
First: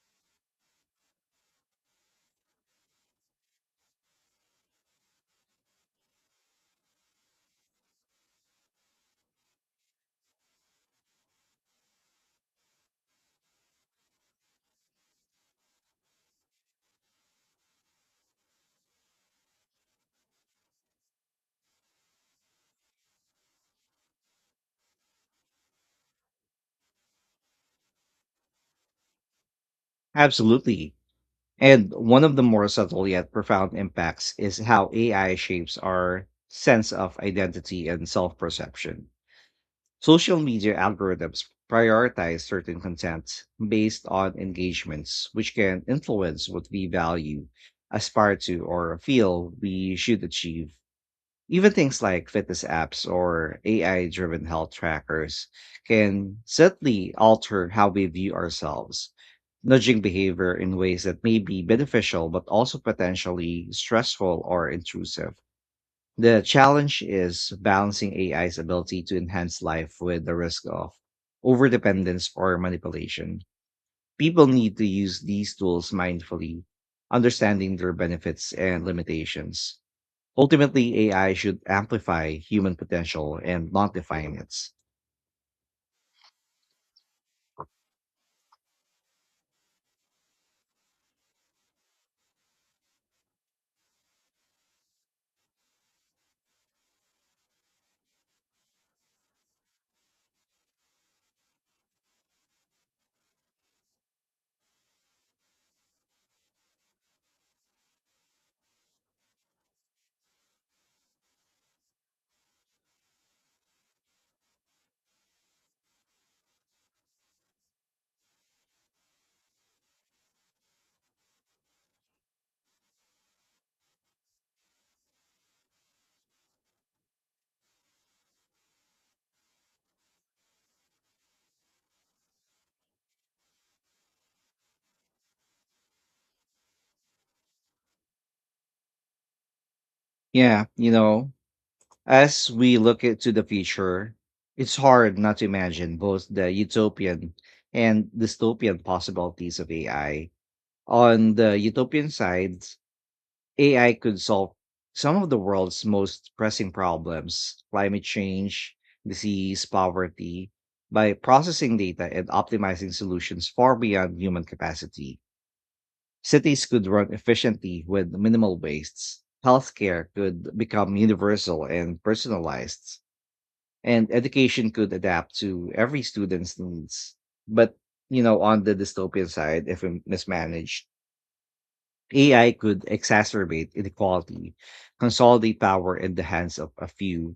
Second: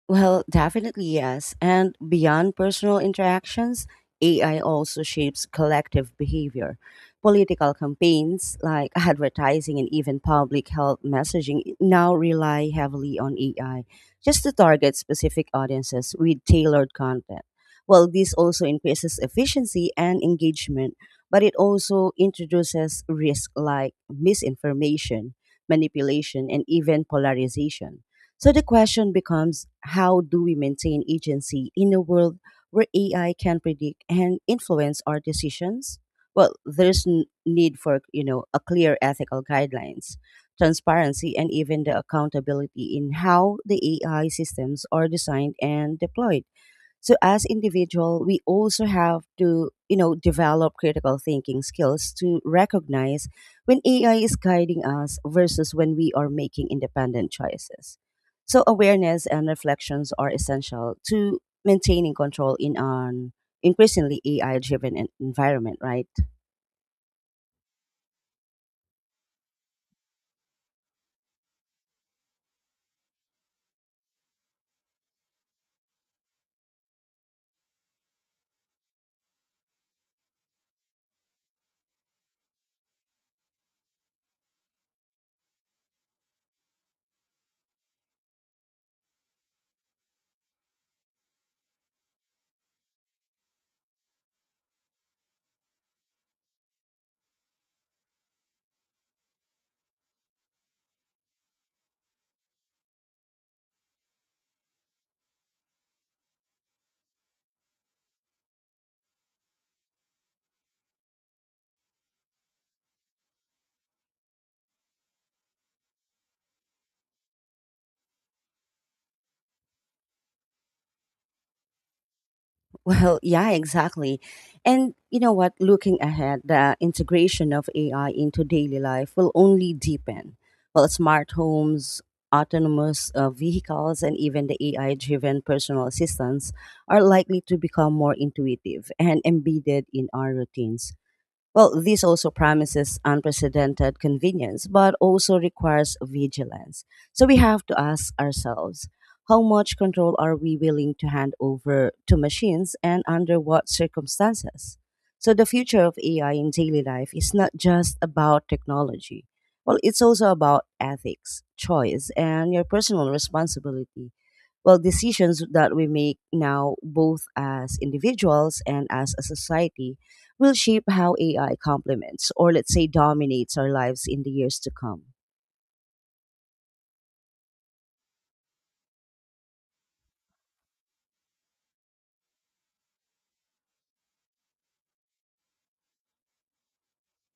[SPEAKER 1] Well, definitely yes. And beyond personal interactions, A I also shapes collective behavior. Political campaigns like advertising and even public health messaging now rely heavily on A I just to target specific audiences with tailored content. Well, this also increases efficiency and engagement, but it also introduces risk like misinformation, manipulation, and even polarization. So the question becomes, how do we
[SPEAKER 2] Absolutely.
[SPEAKER 1] maintain agency
[SPEAKER 2] And
[SPEAKER 1] in a
[SPEAKER 2] one of
[SPEAKER 1] world
[SPEAKER 2] the more
[SPEAKER 1] where
[SPEAKER 2] subtle yet
[SPEAKER 1] A I can
[SPEAKER 2] profound
[SPEAKER 1] predict
[SPEAKER 2] impacts
[SPEAKER 1] and
[SPEAKER 2] is how
[SPEAKER 1] influence our
[SPEAKER 2] A I shapes
[SPEAKER 1] decisions?
[SPEAKER 2] our
[SPEAKER 1] Well,
[SPEAKER 2] sense
[SPEAKER 1] there's
[SPEAKER 2] of
[SPEAKER 1] n- need
[SPEAKER 2] identity
[SPEAKER 1] for,
[SPEAKER 2] and
[SPEAKER 1] you
[SPEAKER 2] self
[SPEAKER 1] know, a clear
[SPEAKER 2] perception.
[SPEAKER 1] ethical guidelines,
[SPEAKER 2] Social media
[SPEAKER 1] transparency
[SPEAKER 2] algorithms
[SPEAKER 1] and even the
[SPEAKER 2] prioritize certain
[SPEAKER 1] accountability in
[SPEAKER 2] content
[SPEAKER 1] how the
[SPEAKER 2] based
[SPEAKER 1] A I
[SPEAKER 2] on
[SPEAKER 1] systems are
[SPEAKER 2] engagements, which
[SPEAKER 1] designed
[SPEAKER 2] can
[SPEAKER 1] and deployed.
[SPEAKER 2] influence what we
[SPEAKER 1] So as
[SPEAKER 2] value,
[SPEAKER 1] individual
[SPEAKER 2] aspire
[SPEAKER 1] we
[SPEAKER 2] to,
[SPEAKER 1] also
[SPEAKER 2] or
[SPEAKER 1] have
[SPEAKER 2] feel
[SPEAKER 1] to,
[SPEAKER 2] we
[SPEAKER 1] you know,
[SPEAKER 2] should achieve.
[SPEAKER 1] develop critical thinking
[SPEAKER 2] Even things
[SPEAKER 1] skills
[SPEAKER 2] like
[SPEAKER 1] to
[SPEAKER 2] fitness apps
[SPEAKER 1] recognize
[SPEAKER 2] or
[SPEAKER 1] when
[SPEAKER 2] A I
[SPEAKER 1] A I is
[SPEAKER 2] driven health
[SPEAKER 1] guiding us
[SPEAKER 2] trackers
[SPEAKER 1] versus when we are
[SPEAKER 2] can
[SPEAKER 1] making
[SPEAKER 2] subtly
[SPEAKER 1] independent
[SPEAKER 2] alter how
[SPEAKER 1] choices.
[SPEAKER 2] we view
[SPEAKER 1] So
[SPEAKER 2] ourselves,
[SPEAKER 1] awareness and
[SPEAKER 2] nudging
[SPEAKER 1] reflections are
[SPEAKER 2] behavior in
[SPEAKER 1] essential
[SPEAKER 2] ways that may
[SPEAKER 1] to
[SPEAKER 2] be
[SPEAKER 1] maintaining
[SPEAKER 2] beneficial but
[SPEAKER 1] control in
[SPEAKER 2] also
[SPEAKER 1] an
[SPEAKER 2] potentially
[SPEAKER 1] increasingly
[SPEAKER 2] stressful
[SPEAKER 1] A I
[SPEAKER 2] or
[SPEAKER 1] driven
[SPEAKER 2] intrusive.
[SPEAKER 1] environment, right?
[SPEAKER 2] The challenge is balancing A I's ability to enhance life with the risk of overdependence or manipulation. People need to use these tools mindfully, understanding their benefits and limitations. Ultimately, A I should amplify human potential and not define it.
[SPEAKER 1] Well, yeah, exactly. And you know what? Looking ahead, the integration of A I into daily life will only deepen. Well, smart homes, autonomous uh, vehicles, and even the A I driven personal assistants are likely to become more intuitive and embedded in our
[SPEAKER 2] Yeah, you
[SPEAKER 1] routines.
[SPEAKER 2] know,
[SPEAKER 1] Well, this also
[SPEAKER 2] as we
[SPEAKER 1] promises
[SPEAKER 2] look at to the
[SPEAKER 1] unprecedented
[SPEAKER 2] future,
[SPEAKER 1] convenience,
[SPEAKER 2] it's
[SPEAKER 1] but
[SPEAKER 2] hard not
[SPEAKER 1] also
[SPEAKER 2] to
[SPEAKER 1] requires
[SPEAKER 2] imagine both the
[SPEAKER 1] vigilance. So
[SPEAKER 2] utopian
[SPEAKER 1] we have to
[SPEAKER 2] and
[SPEAKER 1] ask
[SPEAKER 2] dystopian
[SPEAKER 1] ourselves, how
[SPEAKER 2] possibilities of
[SPEAKER 1] much control
[SPEAKER 2] A I.
[SPEAKER 1] are we willing to hand
[SPEAKER 2] On the
[SPEAKER 1] over
[SPEAKER 2] utopian
[SPEAKER 1] to
[SPEAKER 2] side,
[SPEAKER 1] machines and under what
[SPEAKER 2] A I could solve
[SPEAKER 1] circumstances?
[SPEAKER 2] some of
[SPEAKER 1] So
[SPEAKER 2] the
[SPEAKER 1] the future
[SPEAKER 2] world's
[SPEAKER 1] of
[SPEAKER 2] most
[SPEAKER 1] A I in
[SPEAKER 2] pressing
[SPEAKER 1] daily life is not
[SPEAKER 2] problems:
[SPEAKER 1] just
[SPEAKER 2] climate
[SPEAKER 1] about
[SPEAKER 2] change,
[SPEAKER 1] technology.
[SPEAKER 2] disease,
[SPEAKER 1] Well, it's also
[SPEAKER 2] poverty,
[SPEAKER 1] about
[SPEAKER 2] by
[SPEAKER 1] ethics,
[SPEAKER 2] processing data
[SPEAKER 1] choice,
[SPEAKER 2] and
[SPEAKER 1] and your
[SPEAKER 2] optimizing
[SPEAKER 1] personal
[SPEAKER 2] solutions far
[SPEAKER 1] responsibility.
[SPEAKER 2] beyond human
[SPEAKER 1] Well,
[SPEAKER 2] capacity.
[SPEAKER 1] decisions that we make
[SPEAKER 2] Cities
[SPEAKER 1] now,
[SPEAKER 2] could run
[SPEAKER 1] both as
[SPEAKER 2] efficiently with minimal
[SPEAKER 1] individuals and as a
[SPEAKER 2] wastes.
[SPEAKER 1] society,
[SPEAKER 2] Healthcare
[SPEAKER 1] will
[SPEAKER 2] could
[SPEAKER 1] shape
[SPEAKER 2] become
[SPEAKER 1] how A I
[SPEAKER 2] universal and
[SPEAKER 1] complements or, let's say,
[SPEAKER 2] personalized,
[SPEAKER 1] dominates our lives
[SPEAKER 2] and
[SPEAKER 1] in the years
[SPEAKER 2] education
[SPEAKER 1] to
[SPEAKER 2] could
[SPEAKER 1] come.
[SPEAKER 2] adapt to every student's needs. But, you know, on the dystopian side, if we mismanaged, A I could exacerbate inequality, consolidate power in the hands of a few,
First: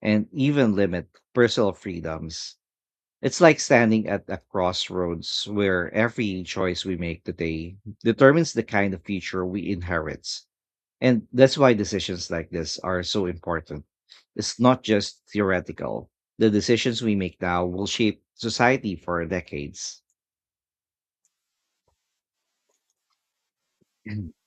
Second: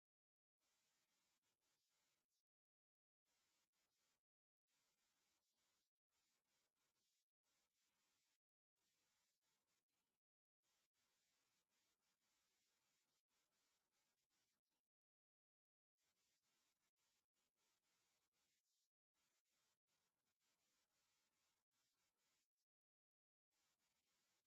[SPEAKER 2] and even limit personal freedoms. It's like standing at a crossroads where every choice we make today determines the kind of future we inherit. And that's why decisions like this are so important. It's not just theoretical. The decisions we make now will shape society for decades.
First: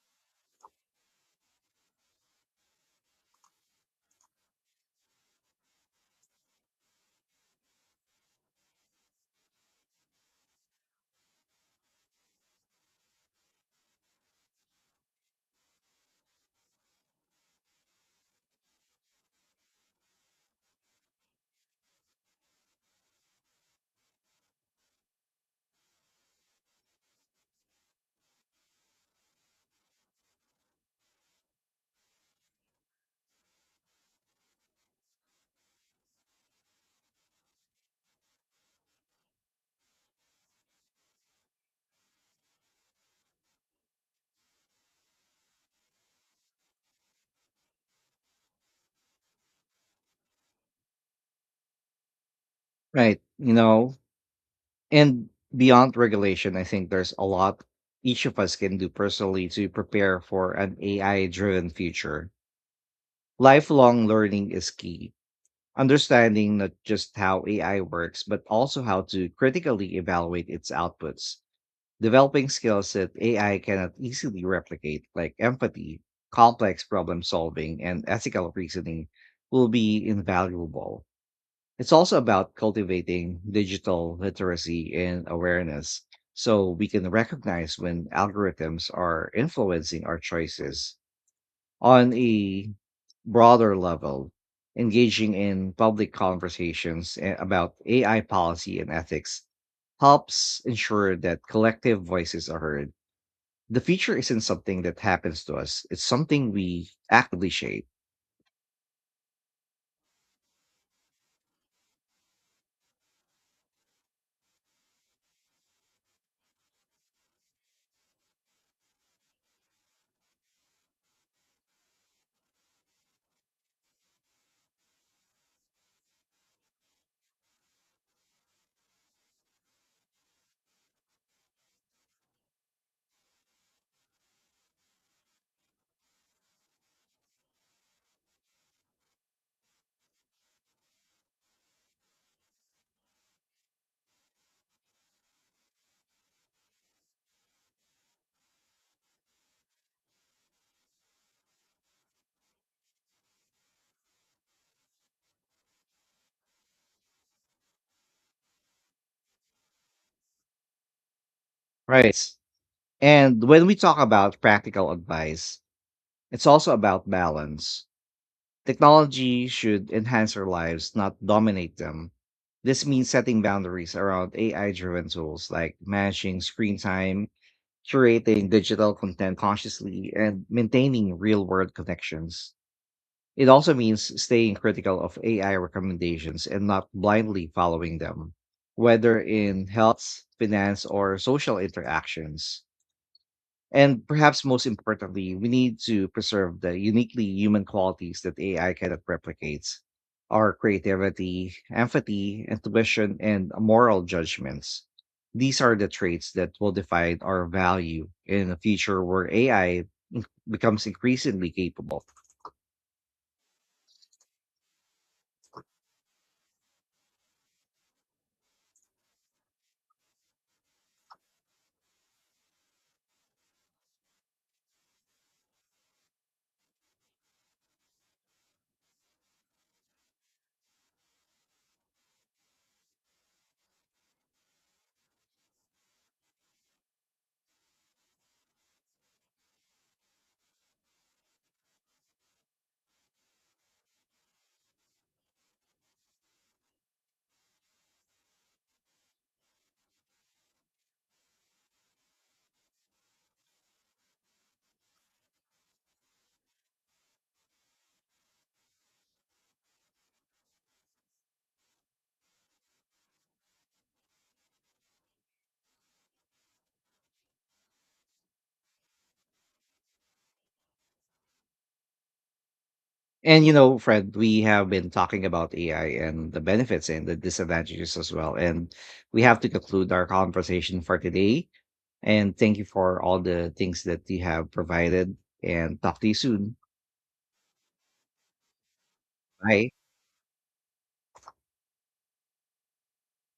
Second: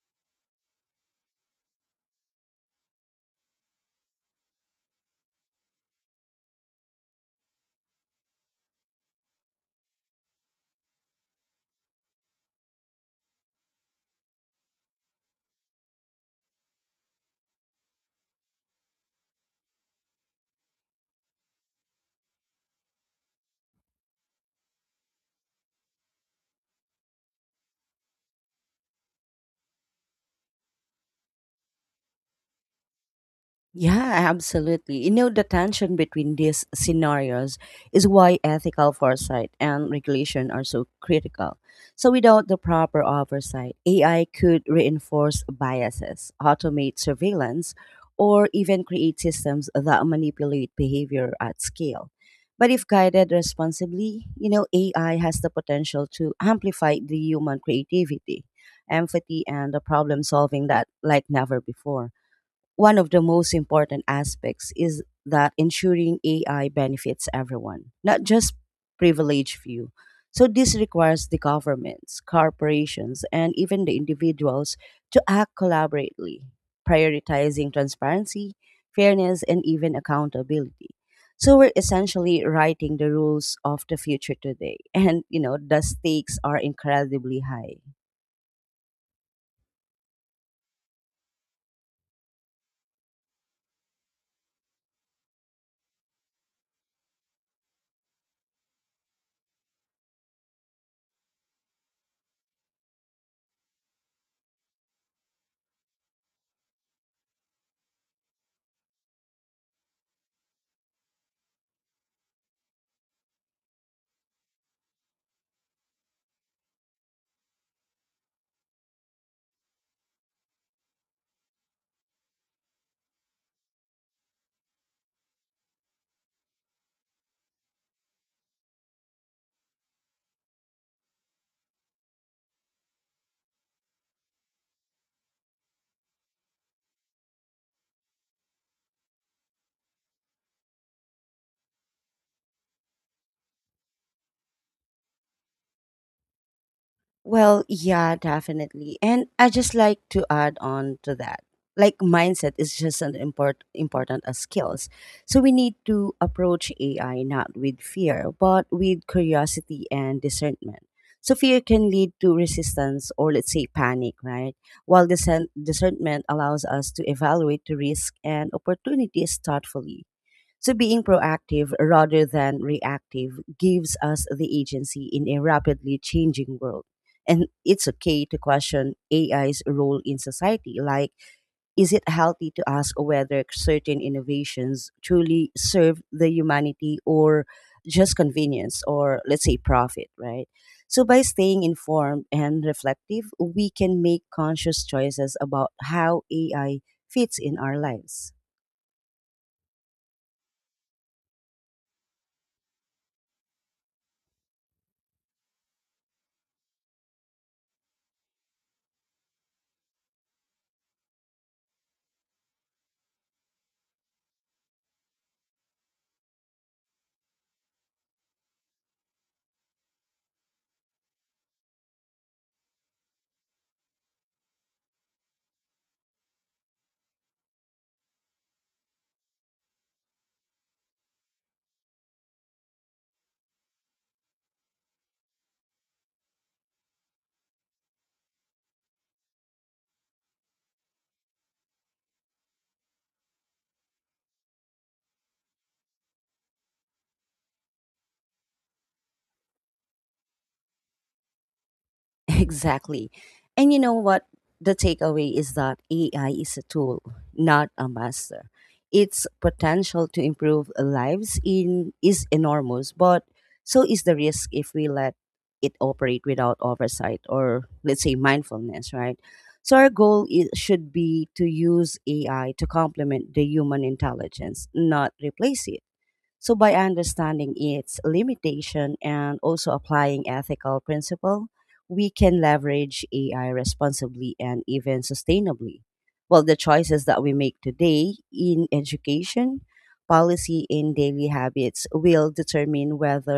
[SPEAKER 1] Yeah, absolutely. You know, the tension between these scenarios is why ethical foresight and regulation are so critical. So, without the proper oversight, A I could reinforce biases, automate surveillance, or even create systems that manipulate behavior at scale. But if
[SPEAKER 2] Right.
[SPEAKER 1] guided
[SPEAKER 2] You know,
[SPEAKER 1] responsibly, you know, A I
[SPEAKER 2] And
[SPEAKER 1] has the
[SPEAKER 2] beyond
[SPEAKER 1] potential to
[SPEAKER 2] regulation, I think
[SPEAKER 1] amplify
[SPEAKER 2] there's
[SPEAKER 1] the
[SPEAKER 2] a
[SPEAKER 1] human
[SPEAKER 2] lot each of
[SPEAKER 1] creativity,
[SPEAKER 2] us can do
[SPEAKER 1] empathy,
[SPEAKER 2] personally to
[SPEAKER 1] and the
[SPEAKER 2] prepare
[SPEAKER 1] problem
[SPEAKER 2] for
[SPEAKER 1] solving
[SPEAKER 2] an
[SPEAKER 1] that
[SPEAKER 2] A I
[SPEAKER 1] like never
[SPEAKER 2] driven
[SPEAKER 1] before.
[SPEAKER 2] future.
[SPEAKER 1] One of the most
[SPEAKER 2] Lifelong
[SPEAKER 1] important
[SPEAKER 2] learning is
[SPEAKER 1] aspects is
[SPEAKER 2] key.
[SPEAKER 1] that ensuring
[SPEAKER 2] Understanding
[SPEAKER 1] A I
[SPEAKER 2] not just
[SPEAKER 1] benefits
[SPEAKER 2] how A I
[SPEAKER 1] everyone, not
[SPEAKER 2] works, but
[SPEAKER 1] just
[SPEAKER 2] also how to
[SPEAKER 1] privileged few.
[SPEAKER 2] critically
[SPEAKER 1] So
[SPEAKER 2] evaluate its
[SPEAKER 1] this requires
[SPEAKER 2] outputs.
[SPEAKER 1] the governments,
[SPEAKER 2] Developing skills that
[SPEAKER 1] corporations, and
[SPEAKER 2] A I
[SPEAKER 1] even
[SPEAKER 2] cannot
[SPEAKER 1] the
[SPEAKER 2] easily
[SPEAKER 1] individuals
[SPEAKER 2] replicate,
[SPEAKER 1] to
[SPEAKER 2] like
[SPEAKER 1] act
[SPEAKER 2] empathy,
[SPEAKER 1] collaboratively,
[SPEAKER 2] complex problem
[SPEAKER 1] prioritizing
[SPEAKER 2] solving, and ethical
[SPEAKER 1] transparency,
[SPEAKER 2] reasoning,
[SPEAKER 1] fairness, and
[SPEAKER 2] will
[SPEAKER 1] even
[SPEAKER 2] be
[SPEAKER 1] accountability.
[SPEAKER 2] invaluable.
[SPEAKER 1] So we're
[SPEAKER 2] It's also
[SPEAKER 1] essentially
[SPEAKER 2] about
[SPEAKER 1] writing the
[SPEAKER 2] cultivating
[SPEAKER 1] rules of the
[SPEAKER 2] digital
[SPEAKER 1] future today,
[SPEAKER 2] literacy
[SPEAKER 1] and
[SPEAKER 2] and
[SPEAKER 1] you know the
[SPEAKER 2] awareness
[SPEAKER 1] stakes are
[SPEAKER 2] so we can
[SPEAKER 1] incredibly high.
[SPEAKER 2] recognize when algorithms are influencing our choices. On a broader level, engaging in public conversations a- about A I policy and ethics helps ensure that collective voices are heard. The future isn't something that happens to us, it's something we actively shape.
[SPEAKER 1] Well, yeah, definitely. And I just like to add on to that. Like mindset is just as import, important as skills. So we need to approach A I not with fear, but with curiosity and discernment. So fear can lead
[SPEAKER 2] Right.
[SPEAKER 1] to resistance or,
[SPEAKER 2] And
[SPEAKER 1] let's
[SPEAKER 2] when
[SPEAKER 1] say,
[SPEAKER 2] we talk
[SPEAKER 1] panic,
[SPEAKER 2] about
[SPEAKER 1] right?
[SPEAKER 2] practical
[SPEAKER 1] While discern,
[SPEAKER 2] advice,
[SPEAKER 1] discernment
[SPEAKER 2] it's
[SPEAKER 1] allows
[SPEAKER 2] also
[SPEAKER 1] us
[SPEAKER 2] about
[SPEAKER 1] to evaluate the
[SPEAKER 2] balance.
[SPEAKER 1] risk and opportunities
[SPEAKER 2] Technology should
[SPEAKER 1] thoughtfully.
[SPEAKER 2] enhance our
[SPEAKER 1] So
[SPEAKER 2] lives,
[SPEAKER 1] being
[SPEAKER 2] not
[SPEAKER 1] proactive
[SPEAKER 2] dominate them.
[SPEAKER 1] rather than
[SPEAKER 2] This means
[SPEAKER 1] reactive
[SPEAKER 2] setting boundaries
[SPEAKER 1] gives us
[SPEAKER 2] around
[SPEAKER 1] the
[SPEAKER 2] A I
[SPEAKER 1] agency
[SPEAKER 2] driven
[SPEAKER 1] in a
[SPEAKER 2] tools like
[SPEAKER 1] rapidly
[SPEAKER 2] managing
[SPEAKER 1] changing
[SPEAKER 2] screen
[SPEAKER 1] world.
[SPEAKER 2] time,
[SPEAKER 1] And it's okay to
[SPEAKER 2] curating digital
[SPEAKER 1] question
[SPEAKER 2] content
[SPEAKER 1] A I's role
[SPEAKER 2] consciously,
[SPEAKER 1] in
[SPEAKER 2] and
[SPEAKER 1] society. Like,
[SPEAKER 2] maintaining real world
[SPEAKER 1] is it healthy
[SPEAKER 2] connections.
[SPEAKER 1] to ask whether
[SPEAKER 2] It also
[SPEAKER 1] certain
[SPEAKER 2] means staying
[SPEAKER 1] innovations
[SPEAKER 2] critical of
[SPEAKER 1] truly
[SPEAKER 2] A I
[SPEAKER 1] serve the
[SPEAKER 2] recommendations and not
[SPEAKER 1] humanity or
[SPEAKER 2] blindly following
[SPEAKER 1] just
[SPEAKER 2] them,
[SPEAKER 1] convenience
[SPEAKER 2] whether
[SPEAKER 1] or, let's say,
[SPEAKER 2] in
[SPEAKER 1] profit,
[SPEAKER 2] health,
[SPEAKER 1] right?
[SPEAKER 2] finance,
[SPEAKER 1] So,
[SPEAKER 2] or
[SPEAKER 1] by
[SPEAKER 2] social
[SPEAKER 1] staying informed
[SPEAKER 2] interactions.
[SPEAKER 1] and reflective, we
[SPEAKER 2] And
[SPEAKER 1] can make
[SPEAKER 2] perhaps most
[SPEAKER 1] conscious
[SPEAKER 2] importantly,
[SPEAKER 1] choices
[SPEAKER 2] we
[SPEAKER 1] about
[SPEAKER 2] need to
[SPEAKER 1] how
[SPEAKER 2] preserve the
[SPEAKER 1] A I
[SPEAKER 2] uniquely
[SPEAKER 1] fits in
[SPEAKER 2] human
[SPEAKER 1] our
[SPEAKER 2] qualities
[SPEAKER 1] lives.
[SPEAKER 2] that A I cannot replicate: our creativity, empathy, intuition, and moral judgments. These are the traits that will define our value in a future where A I becomes increasingly capable.
[SPEAKER 1] Exactly. And you know what? The takeaway is that A I is a tool, not a master. Its potential to improve lives in is enormous, but so is the risk if we let it operate without oversight or, let's say, mindfulness, right? So our goal is, should be to use A I to complement
[SPEAKER 2] And
[SPEAKER 1] the
[SPEAKER 2] you know,
[SPEAKER 1] human
[SPEAKER 2] Fred, we
[SPEAKER 1] intelligence,
[SPEAKER 2] have been
[SPEAKER 1] not
[SPEAKER 2] talking about
[SPEAKER 1] replace it.
[SPEAKER 2] A I and the
[SPEAKER 1] So by
[SPEAKER 2] benefits and the
[SPEAKER 1] understanding
[SPEAKER 2] disadvantages
[SPEAKER 1] its
[SPEAKER 2] as well. And
[SPEAKER 1] limitation
[SPEAKER 2] we have
[SPEAKER 1] and
[SPEAKER 2] to
[SPEAKER 1] also
[SPEAKER 2] conclude our
[SPEAKER 1] applying
[SPEAKER 2] conversation
[SPEAKER 1] ethical
[SPEAKER 2] for
[SPEAKER 1] principle,
[SPEAKER 2] today.
[SPEAKER 1] we
[SPEAKER 2] And
[SPEAKER 1] can
[SPEAKER 2] thank you for
[SPEAKER 1] leverage
[SPEAKER 2] all the
[SPEAKER 1] A I
[SPEAKER 2] things that you
[SPEAKER 1] responsibly
[SPEAKER 2] have
[SPEAKER 1] and even
[SPEAKER 2] provided and
[SPEAKER 1] sustainably.
[SPEAKER 2] talk to you
[SPEAKER 1] Well,
[SPEAKER 2] soon.
[SPEAKER 1] the choices that we make today in education,
[SPEAKER 2] Bye.
[SPEAKER 1] policy, and daily habits will determine whether